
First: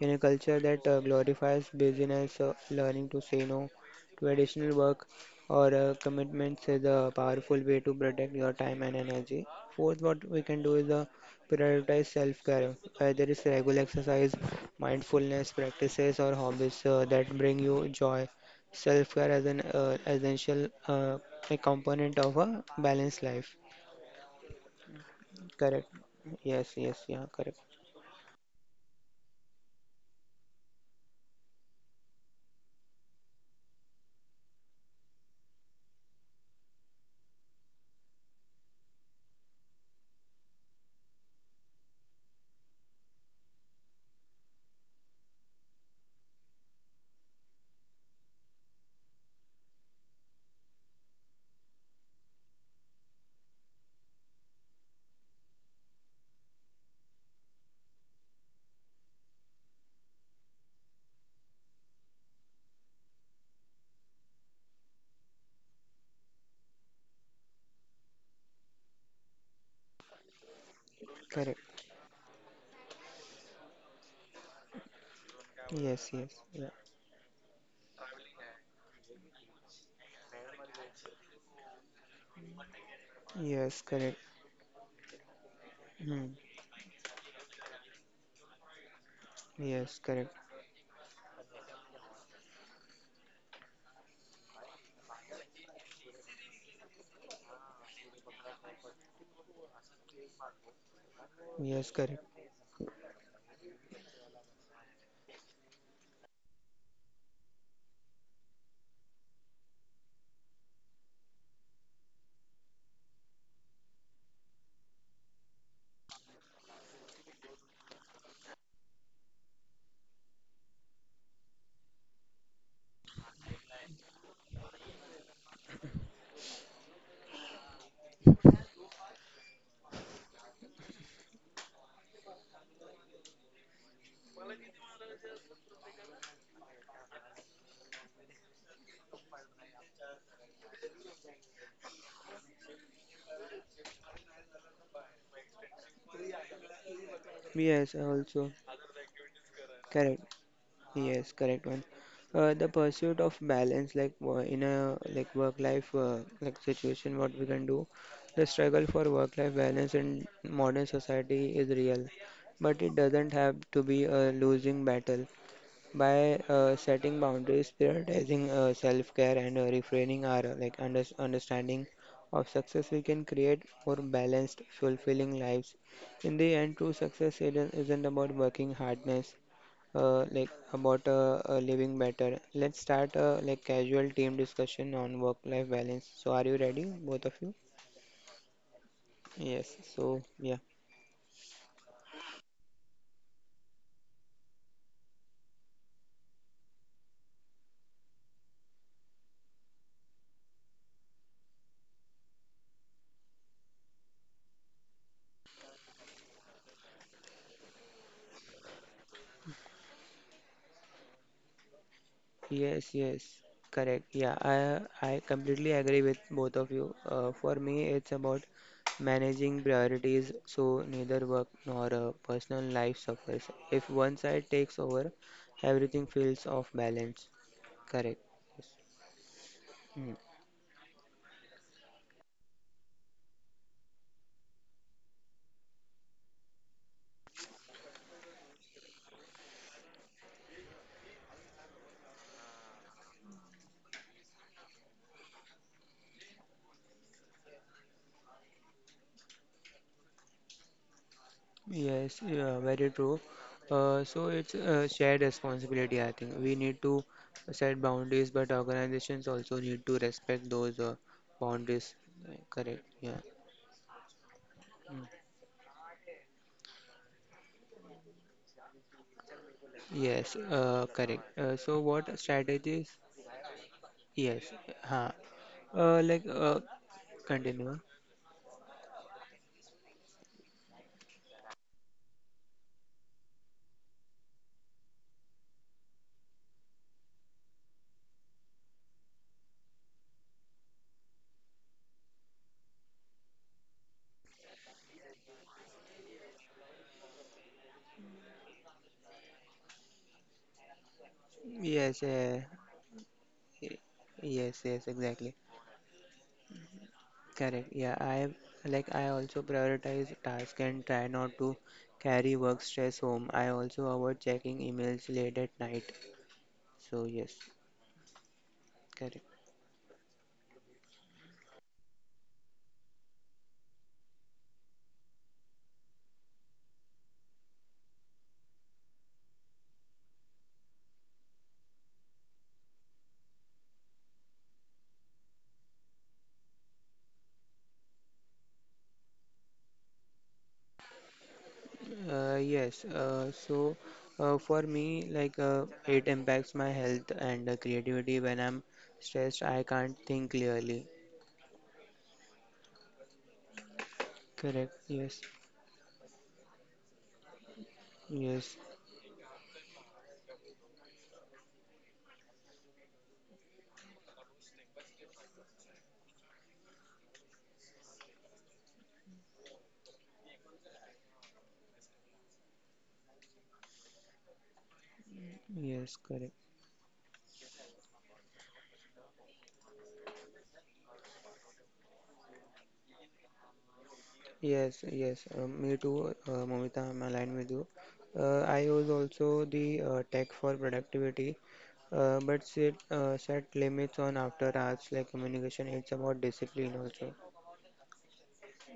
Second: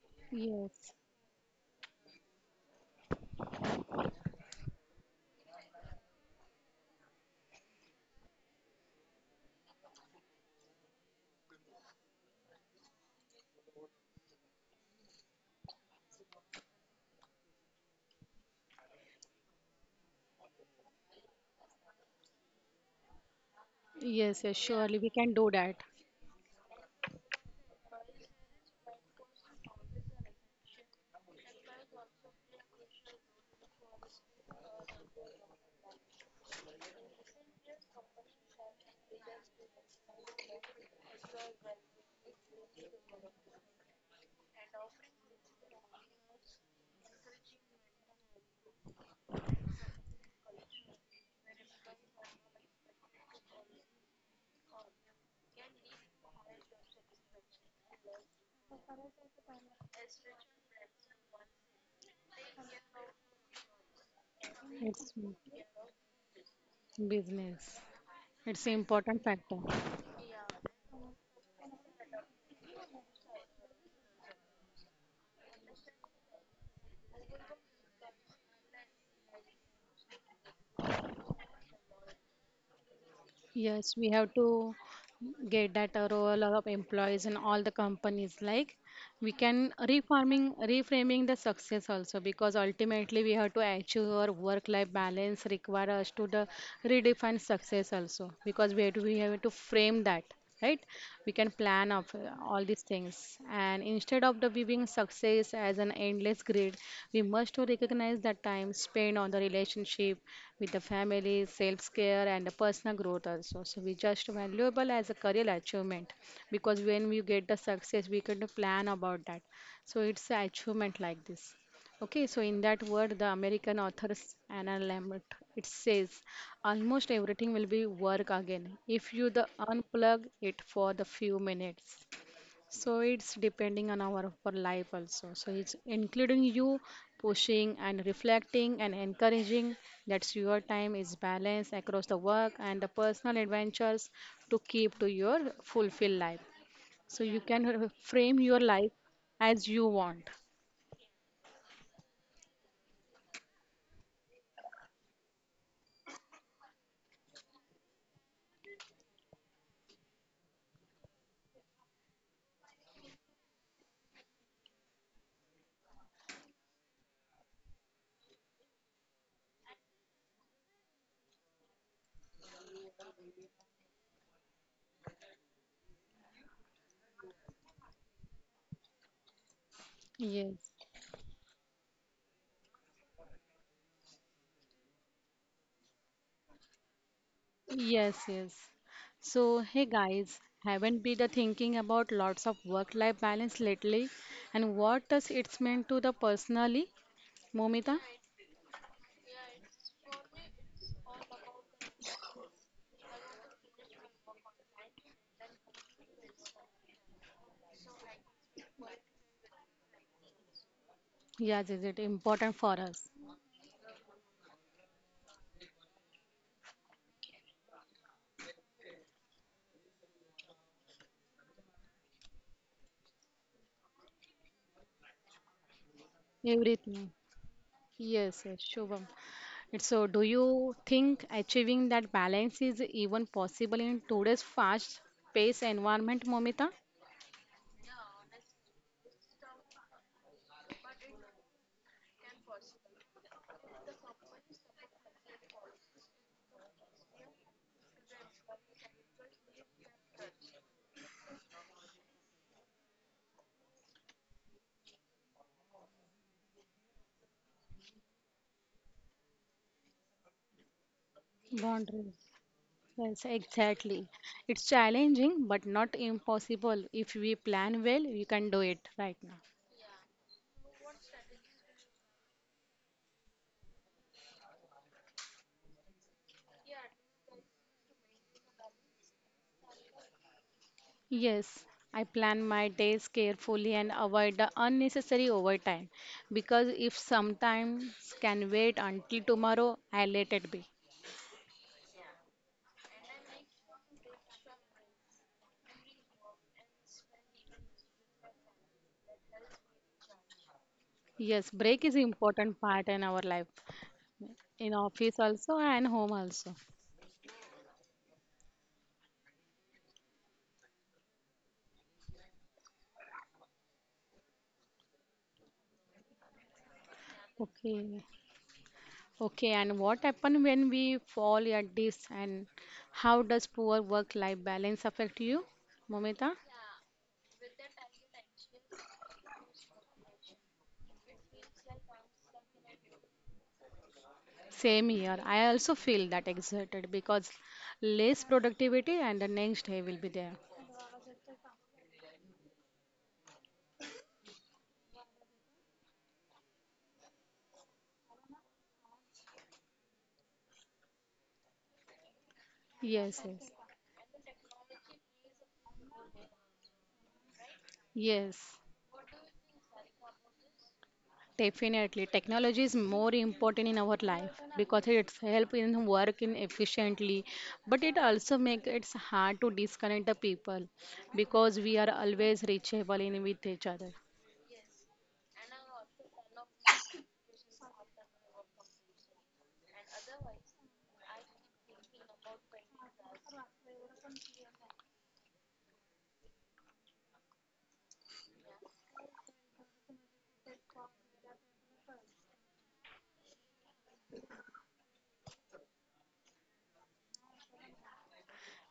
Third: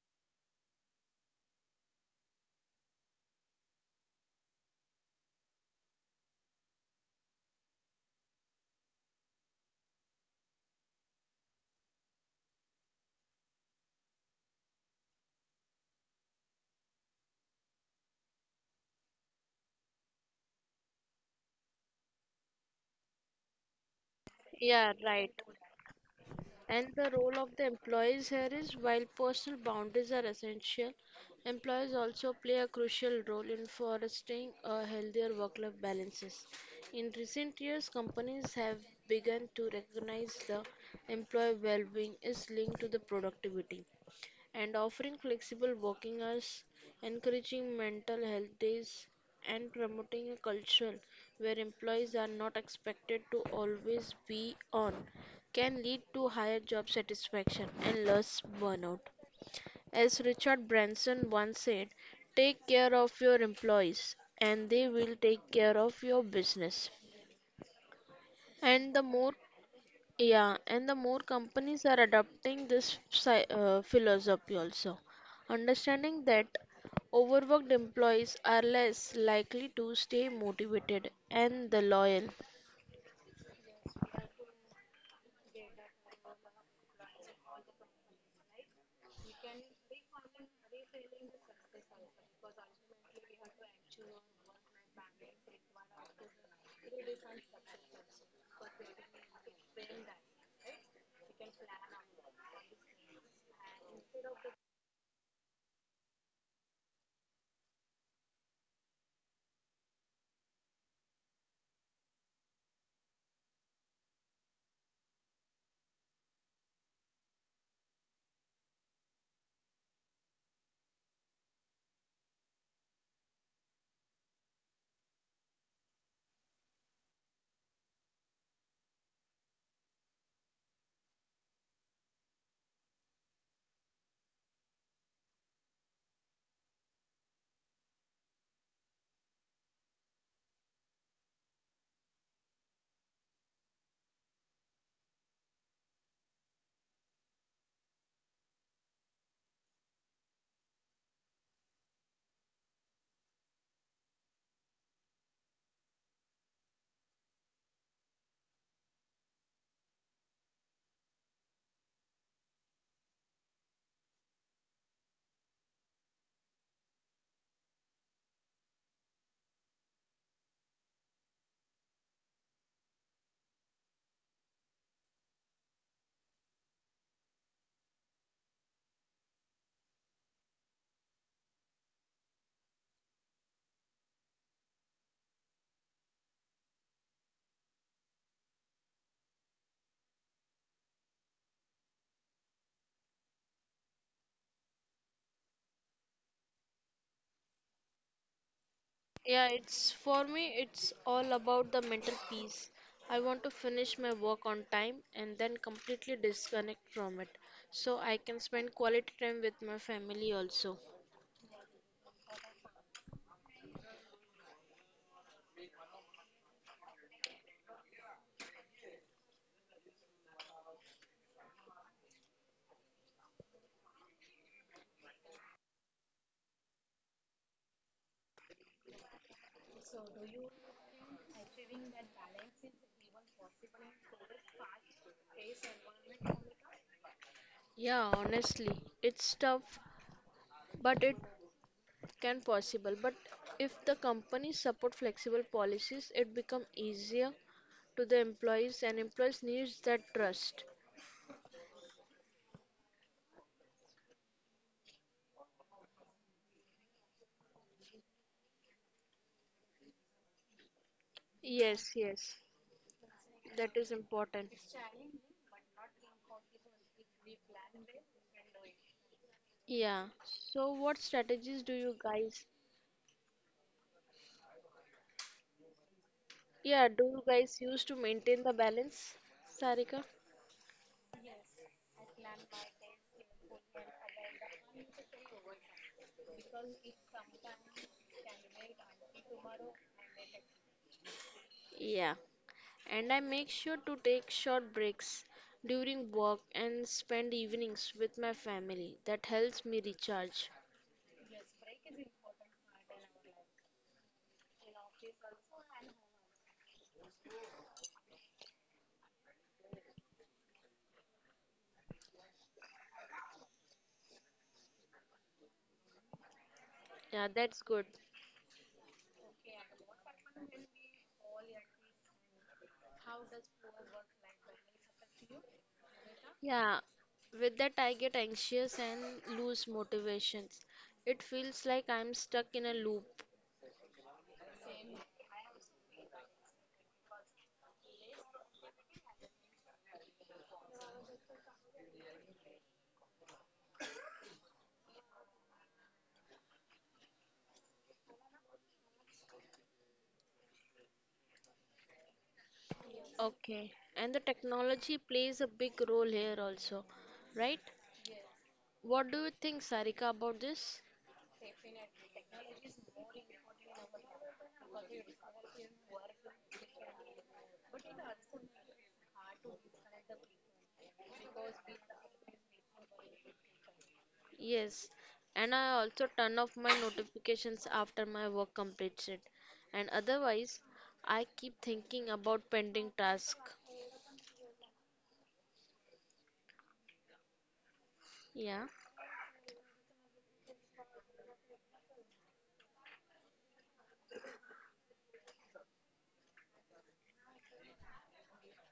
S1: In a culture that
S2: Yes.
S1: glorifies busyness, learning to say no to additional work or commitments is a powerful way to protect your time and energy. Fourth, what we can do is prioritize self-care, whether it's regular exercise, mindfulness practices, or hobbies that bring you joy. Self-care as an essential, a component of a balanced life.
S2: Yes, yes,
S3: yeah,
S2: surely we
S3: right.
S2: can do that.
S1: Correct. Yes.
S3: And
S1: Yes.
S3: the
S1: Yeah.
S3: role
S1: Correct.
S3: of the employees here is while personal boundaries are essential, employees also play a crucial role in fostering a healthier work life balances. In recent years, companies have begun to recognize the employee well being is linked to the productivity and offering flexible working hours, encouraging mental health days, and promoting a culture where employees are not expected to always be on can lead to higher job satisfaction and less burnout. As Richard Branson once said, take care of your employees and they
S2: It's
S3: will take care of your business.
S2: business. It's an
S3: And the
S2: important
S3: more
S2: factor.
S3: yeah, and the more
S1: Correct.
S3: companies are adopting this philosophy also,
S1: Yes,
S3: understanding
S1: yes,
S3: that
S1: yeah.
S3: overworked employees are less likely to stay motivated and the loyal.
S1: Yes,
S2: Yes, we
S1: correct.
S2: have to get that a
S1: Hmm.
S2: role of employees in all the companies. Like we can
S1: Yes, correct.
S2: reforming, reframing the success also because ultimately we have to achieve our work-life balance require us to the redefine success also because we have to frame that right. We can
S1: Yes,
S2: plan
S1: correct.
S2: of all these things and instead of the we being success success as an endless grid, we must to recognize that time spent on the relationship with the family, self-care, and the personal growth also. So we just valuable as a career achievement because when we get the success, we can plan about that. So it's an achievement like this. Okay, so in that word, the American authors Anna Lambert, it says, almost everything will be work again if you the unplug it for the few minutes. So it's depending on our life also. So it's including you pushing and reflecting and encouraging that your time is balanced across the work and the personal adventures to keep to your fulfilled life. So you can
S1: Yes,
S2: frame
S1: also
S2: your life as you want.
S1: correct. Yes, correct one. The pursuit of balance, like in a like work life like situation, what we can do. The struggle for work life balance in modern society is real, but it doesn't have to be a losing battle. By setting boundaries, prioritizing self-care, and refraining our like understanding of success, we can create more balanced, fulfilling lives. In the end, true success isn't about working hardness, like
S2: Yes.
S1: about living better. Let's start a like casual team discussion on work-life balance. So, are you ready, both of you?
S2: Yes, yes. So,
S1: Yes.
S2: hey
S1: So,
S2: guys,
S1: yeah.
S2: haven't been the thinking about lots of work-life balance lately, and what does it mean to the personally, Momita?
S3: Yeah, it's for me, it's all about the mental peace. I want to finish my work on time and then completely disconnect from it so I can spend quality time with my family also.
S2: Yes, is it important for
S1: Yes,
S2: us?
S1: yes, correct. Yeah, I completely agree with both of you. For me, it's about managing priorities, so neither work nor personal life suffers. If one side takes over, everything feels off
S2: Everything.
S1: balance. Correct.
S2: Yes, yes, Shubham. It's so, do you think achieving that balance is even possible in today's fast-paced environment, Momita?
S3: Yeah, honestly, it's tough, but it can possible but if the companies support flexible policies it become easier to the employees and employees needs that trust.
S1: Yes, yes, yeah, very true. So it's a shared responsibility, I think. We need to set boundaries, but organizations also need to respect those boundaries.
S3: Yes,
S2: Boundaries.
S3: yes,
S1: Correct. Yeah.
S2: Yes,
S3: that is
S2: exactly.
S3: important.
S2: It's challenging, but not impossible. If we plan well, we can do it right now.
S3: Yeah,
S1: Yes,
S3: so what
S1: correct. Uh,
S3: strategies do
S1: so
S3: you
S1: what
S3: guys,
S1: strategies? Yes, huh. Like
S3: yeah, do you guys
S1: continue.
S3: use to maintain the balance, Sarika?
S2: Yes, I plan my days carefully and avoid the unnecessary overtime because if sometimes can wait until tomorrow, I let it be.
S3: Yeah, and I make sure to take short breaks during work and spend evenings with my family that helps me recharge.
S2: Yes, break
S1: Yes,
S2: is important part in our life,
S1: y- yes,
S2: in
S1: yes,
S2: office
S1: exactly.
S2: also and home also.
S1: Correct. Yeah, I like I also prioritize tasks and try not to carry work stress home. I also avoid checking emails late at night. So
S3: Yeah,
S1: yes,
S3: that's good.
S2: Okay,
S1: correct.
S2: okay. And what happen when we fall at this, and how does poor work-life balance affect you, Momita?
S3: Yeah, with that, I get anxious and lose motivations. It feels like I'm stuck in a loop.
S2: Same here. I also feel that exerted because less productivity, and the next day will be there.
S1: Yes. So for me, like it impacts my health and creativity. When I'm stressed, I can't think clearly.
S2: Yes, yes,
S3: Okay, and the
S1: Correct.
S3: technology
S1: Yes.
S3: plays a big role here also, right?
S1: Yes.
S2: yes.
S3: What do you think, Sarika, about this?
S2: Definitely, technology is more important in our life because it's help in work in efficiently, but it also make it's hard to disconnect the people because we are always reachable in with each other.
S3: Yes, and I
S1: Yes.
S3: also
S1: Correct.
S3: turn off my notifications after my work completes it, and otherwise, I keep thinking about pending tasks.
S1: Yes. Yes. Me too, Momita. I'm aligned with you. I
S3: Yeah.
S1: use also the tech for productivity, but set limits on after hours like communication. It's about discipline also.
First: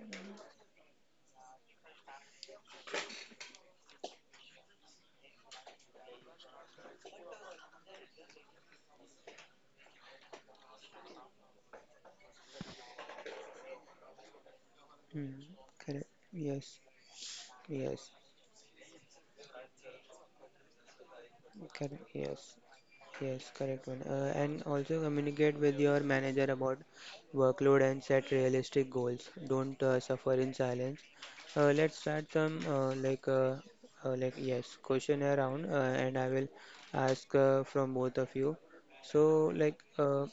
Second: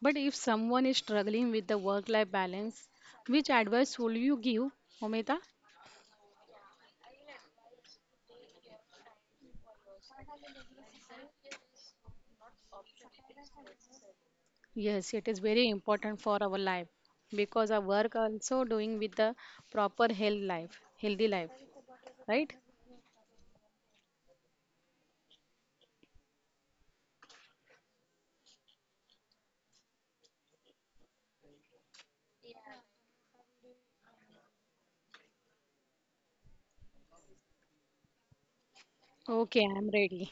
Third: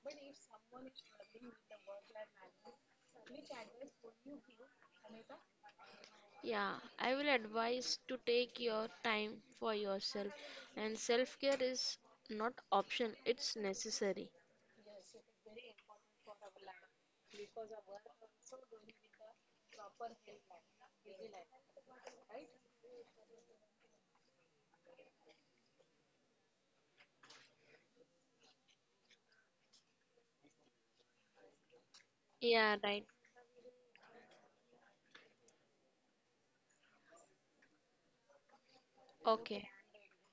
S2: But if someone is struggling with the work-life balance, which advice will you give, Omita?
S3: Yeah, I will advise to take your time for yourself and self care is not optional, it's necessary.
S2: Yes, it
S1: Hmm.
S2: is very
S1: Correct.
S2: important for our
S1: Yes.
S2: life because our
S1: Yes.
S2: work also doing with the proper health life, healthy life,
S1: Correct. Yes.
S2: right?
S1: Yes, correct one. And also communicate with your manager about workload and set realistic goals. Don't suffer in silence. Let's start some
S3: Yeah, right.
S1: like yes questionnaire round, and I will ask from both of you. So
S2: Okay,
S3: Okay.
S1: like
S2: I'm ready.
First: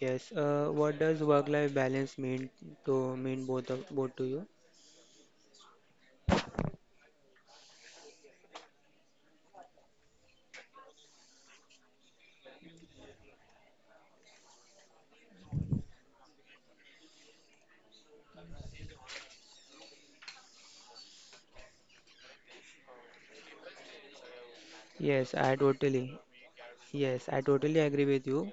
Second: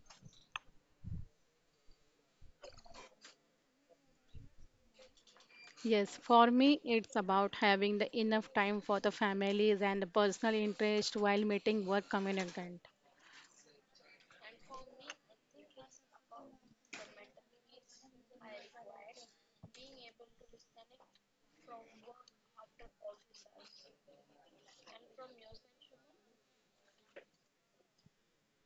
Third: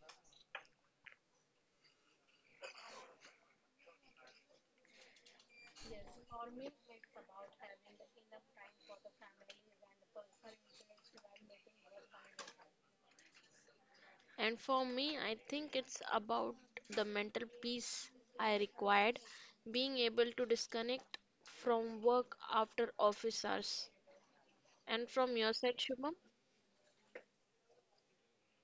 S1: yes, what does work-life balance mean both to you?
S2: Yes, for me, it's about having the enough time for the families and the personal interest while meeting work commitment.
S3: And for me, I think it's about the mental peace I required, being able to disconnect from work after office hours. And from
S1: Yes,
S3: your
S1: I
S3: side, Shubham?
S1: totally. Yes, I totally agree with you,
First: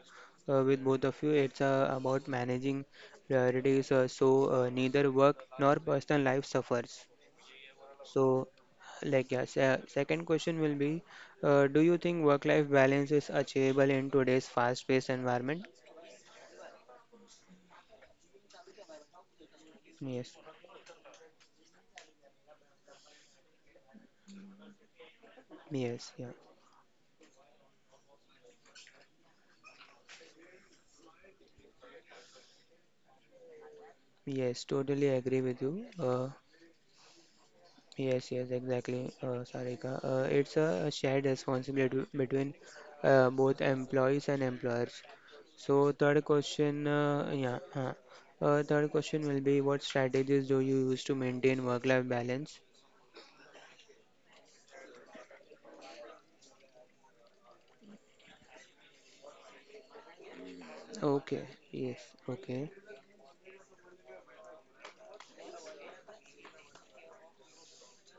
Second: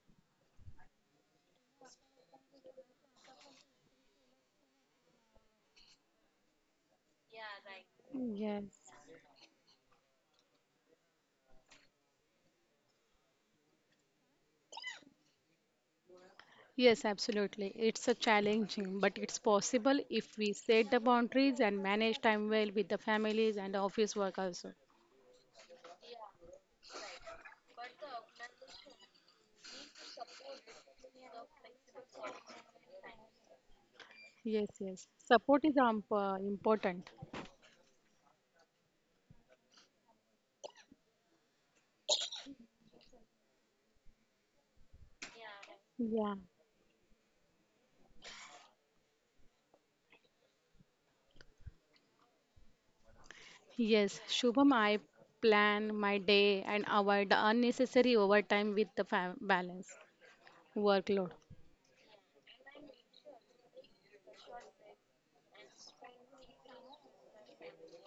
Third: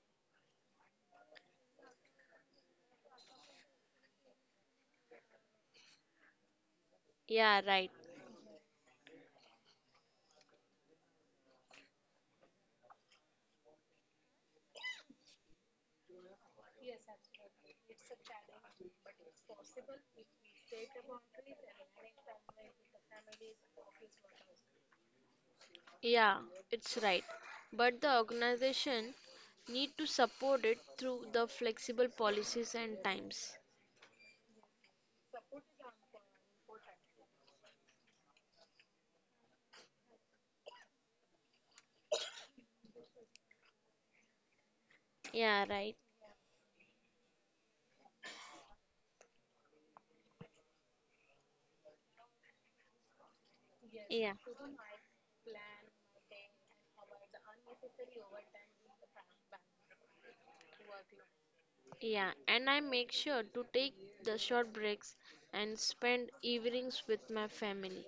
S1: with both of you. It's about managing priorities, so neither work nor personal life suffers.
S3: Yeah, right.
S1: So,
S2: Yes.
S1: like, yeah, second question will be, do you think work life balance is achievable in today's fast paced environment?
S2: Yes, absolutely. It's a challenging, but it's possible
S1: Yes,
S2: if we set the boundaries and manage time well with the families and office work also.
S1: yes, yeah,
S3: Yeah, it's right. But the organization need to support it through the flexible policies and times.
S1: yes,
S2: Yes,
S1: totally
S2: yes.
S1: agree with
S2: Support
S1: you.
S2: is important.
S1: Yes, yes, exactly, Sarika. It's a shared responsibility between both employees and employers.
S3: Yeah,
S1: So,
S3: right.
S1: third
S2: Yeah.
S1: question, yeah, third question will be, what strategies do you use to maintain work-life balance?
S2: Yes,
S3: Yeah.
S2: Shubham, I plan my day and avoid the unnecessary overtime with the fam balance workload.
S1: Okay, yes,
S3: Yeah,
S1: okay,
S3: and I make sure to take the short breaks and spend evenings with my family.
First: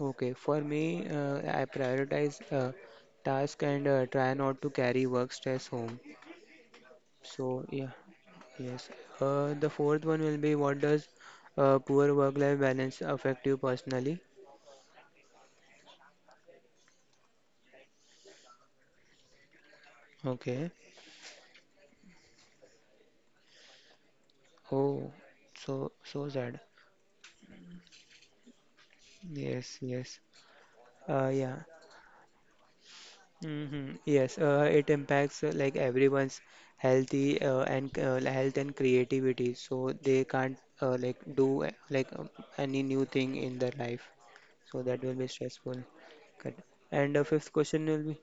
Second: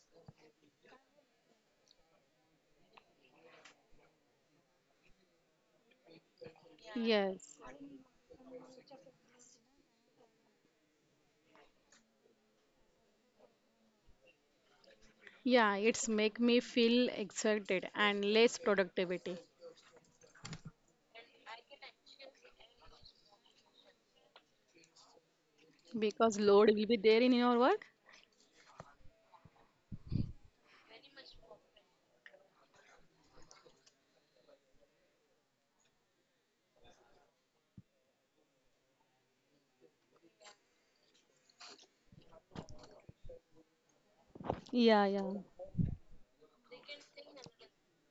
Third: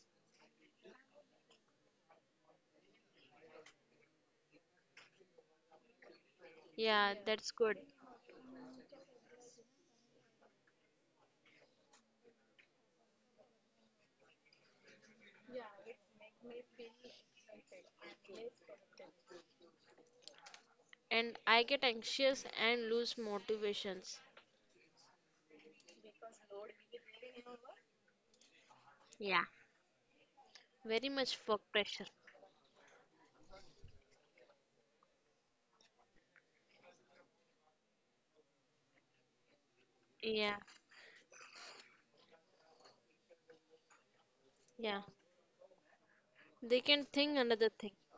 S1: okay. For me, I prioritize task and try not to carry work stress home.
S3: Yeah, that's
S2: Yes.
S1: So,
S3: good.
S1: yeah. Yes. The fourth one will be, what does poor work-life balance affect you personally?
S2: Yeah, it's make me feel excited and less productivity
S1: Okay.
S3: And I get anxious and lose motivations.
S1: Oh, so
S2: because
S1: sad.
S2: load will be there in your work.
S3: Yeah.
S1: Yes, yes.
S3: Very much
S1: Yeah.
S3: work pressure.
S1: Yes. It impacts like everyone's healthy and health and creativity, so they can't
S3: Yeah,
S1: like do like any new thing in their life. So that
S3: yeah.
S1: will
S2: Yeah,
S1: be
S2: yeah.
S1: stressful. Correct.
S3: They can
S1: And the
S3: think
S1: fifth
S3: another
S1: question
S3: thing.
S1: will be.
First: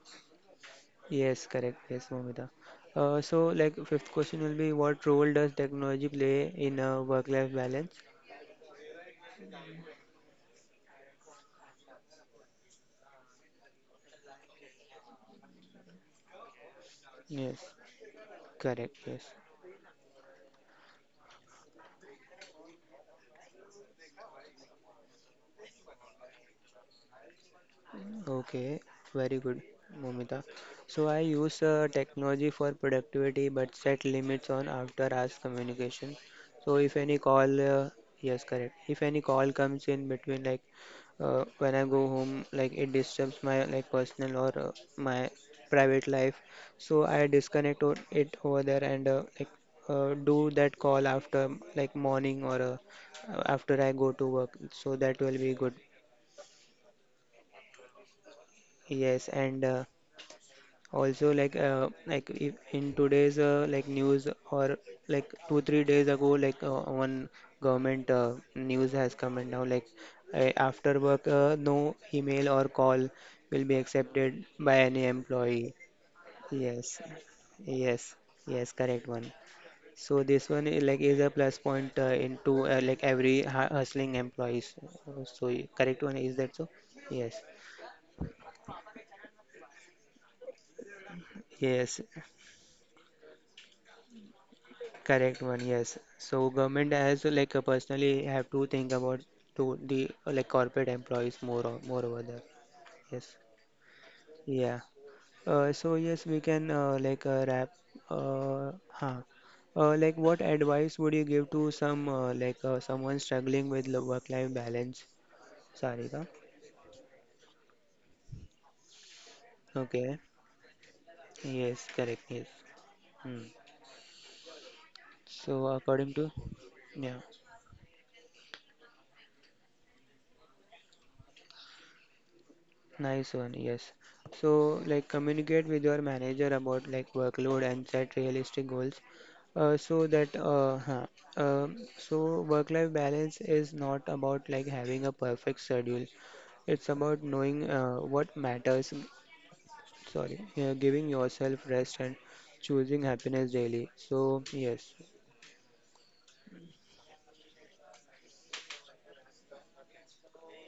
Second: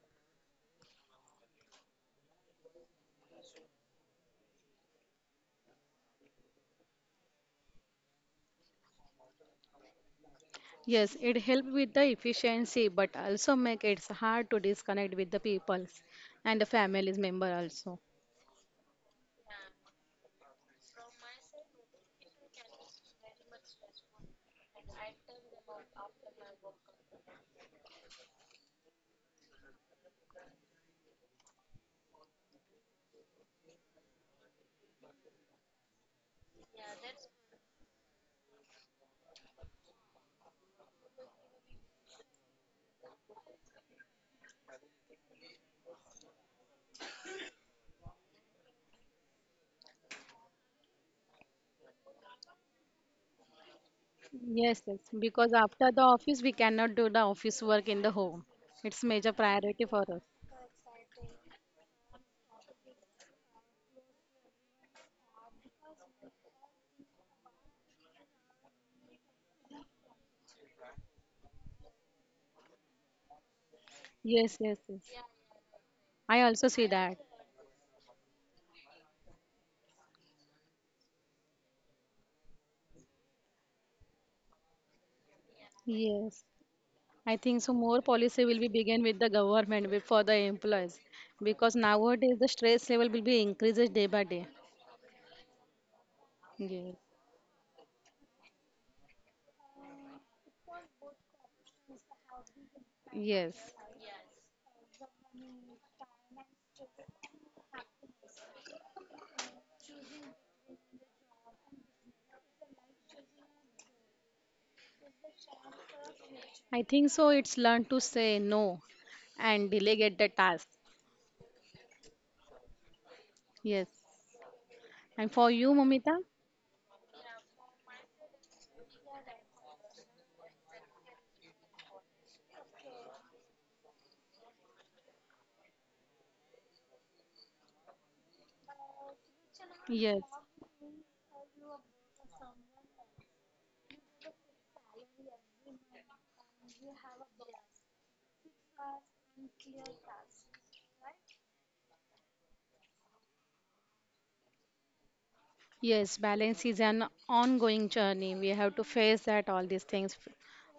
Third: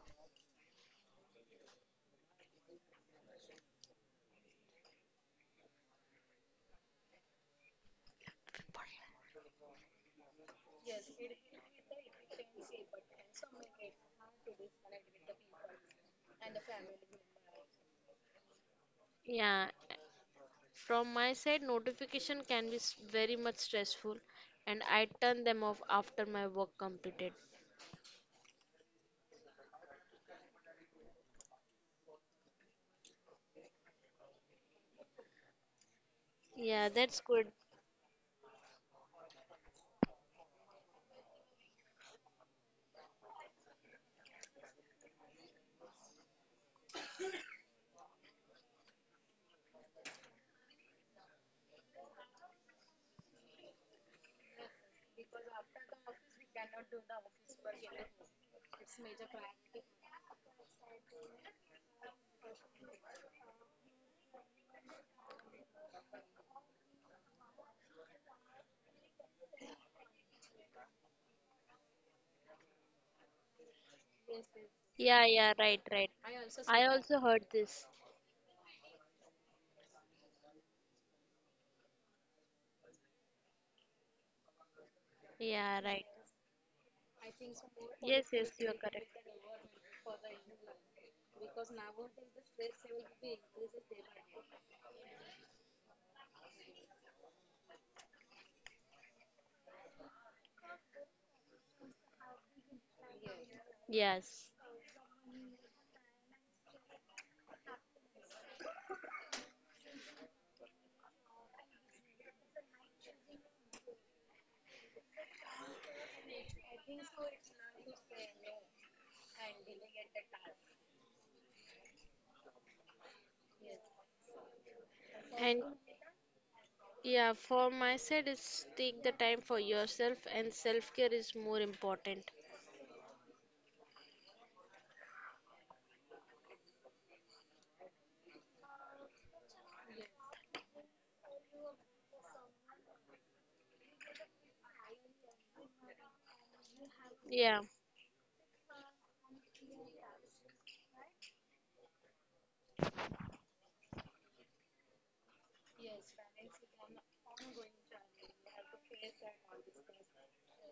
S1: Yes, correct. Yes, Momita. So, like, fifth question will be, what role does technology play in a work-life balance?
S2: Yes, it help with the efficiency, but also make it hard to disconnect with the people and the families member
S1: Yes,
S2: also.
S1: correct. Yes.
S3: Yeah, from my side, notification can be s- very much stressful and I turn them off after my work completed.
S1: Okay, very good, Momita. So I use technology for productivity but set limits on after hours communication. So
S3: Yeah,
S1: if any
S3: that's good.
S1: call, yes, correct. If any call comes in between, like when I go home, like it disturbs my like personal or my private life. So I disconnect it over there and like do that call after, like, morning or after I go to work.
S2: Yes,
S1: So
S2: yes,
S1: that will
S2: because
S1: be good.
S2: after the office we cannot do the office work in the home. It's
S1: Yes,
S2: major
S1: and
S2: priority for us.
S1: also like if in today's like news, or like 2-3 days ago, like one government news has come, and now like after work, no email or call will be accepted
S2: Yes, yes,
S1: by
S2: yes.
S1: any
S3: Yeah, yeah,
S1: employee.
S3: right, right.
S2: I also see
S3: I
S1: Yes,
S2: that.
S3: also heard this.
S1: yes, yes, correct one. So this one is, like, is a plus point into like every hustling employees. So
S3: Yeah,
S1: correct
S3: right.
S1: one is
S2: Yes.
S1: that. So
S2: I
S1: yes,
S2: think so. More
S3: Yes,
S2: policy
S3: yes,
S2: will be
S3: you are
S2: begin with
S3: correct.
S2: the government for the employees because
S1: yes.
S2: nowadays the stress level will be increases day by day.
S1: Correct one, yes. So government
S2: Yes.
S1: has like personally have to think about to the like corporate employees more over there. Yes.
S2: Yes.
S3: Yes.
S1: Yeah. So yes, we can like wrap. Uh, huh. Like, what advice would you give to some like someone struggling with work-life balance? Sarika.
S2: I think so. It's learn to say no and delegate the
S1: Okay.
S2: task.
S1: Yes. Correct. Yes.
S2: Yes. And for
S3: And
S2: you,
S1: So
S2: Mamita?
S1: according to, yeah.
S3: yeah, for my side, it's take the time for yourself and self care is more important.
S1: Nice one, yes. So, like, communicate with your manager about like workload and set realistic goals. Uh, so
S2: Yes.
S1: that uh, huh, so work-life balance is not about, like, having a perfect schedule. It's about
S3: Yeah,
S1: knowing what matters. Sorry, yeah, giving yourself rest and choosing happiness daily. So yes,
S2: Yes, balance is an ongoing journey. We have to face that all these things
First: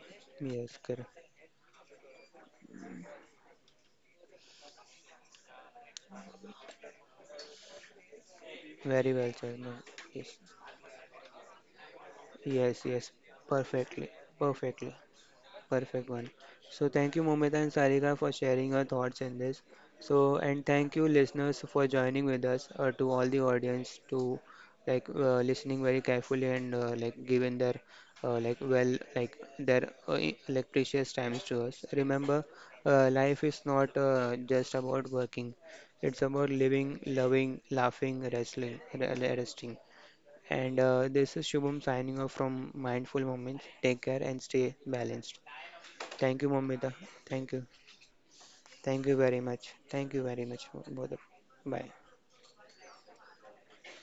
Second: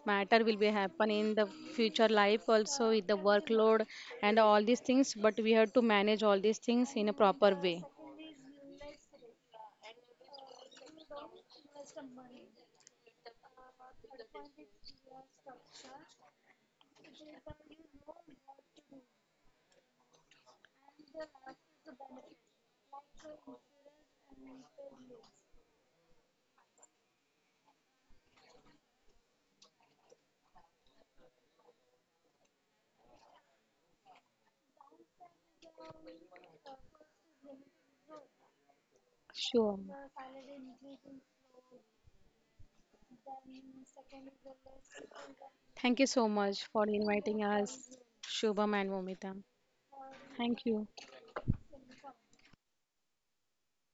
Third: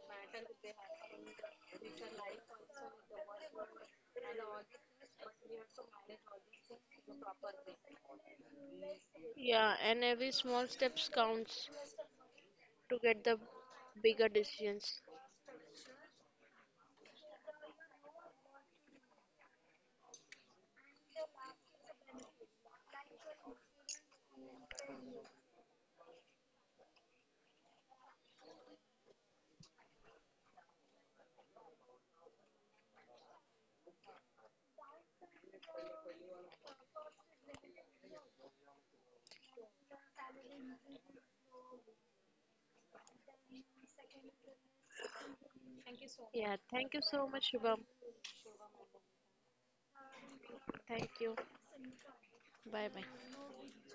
S2: matter will be
S1: yes,
S2: happen
S1: correct.
S2: in the future life also with the workload and all these things, but we have to manage all these things in a proper way.
S1: Very well, sir. No,
S3: yeah, and every
S1: yes,
S3: small steps counts
S1: yes,
S3: to
S1: yes.
S3: get the
S1: Perfectly,
S3: bigger decisions.
S1: perfectly. Perfect one. So thank you, Momita and Sarika, for sharing your thoughts in this. So and thank you, listeners, for joining with us. To all the audience, to, like, listening very carefully and like giving their like well like their like precious times to us. Remember, life is not just about working. It's about living, loving, laughing, wrestling,
S2: Sure.
S1: resting. And this is Shubham signing off from Mindful Moments. Take care and stay balanced.
S2: Thank you so
S1: Thank you,
S3: Yeah,
S2: much for
S3: thank
S1: Momita.
S3: you so
S2: inviting
S3: much,
S1: Thank you.
S3: Shubham.
S2: us, Shubham and
S1: Thank you
S2: Momita.
S1: very much. Thank you very
S2: Thank
S1: much,
S2: you.
S3: Thank
S1: both of.
S3: you.
S1: Bye.
S3: Bye bye.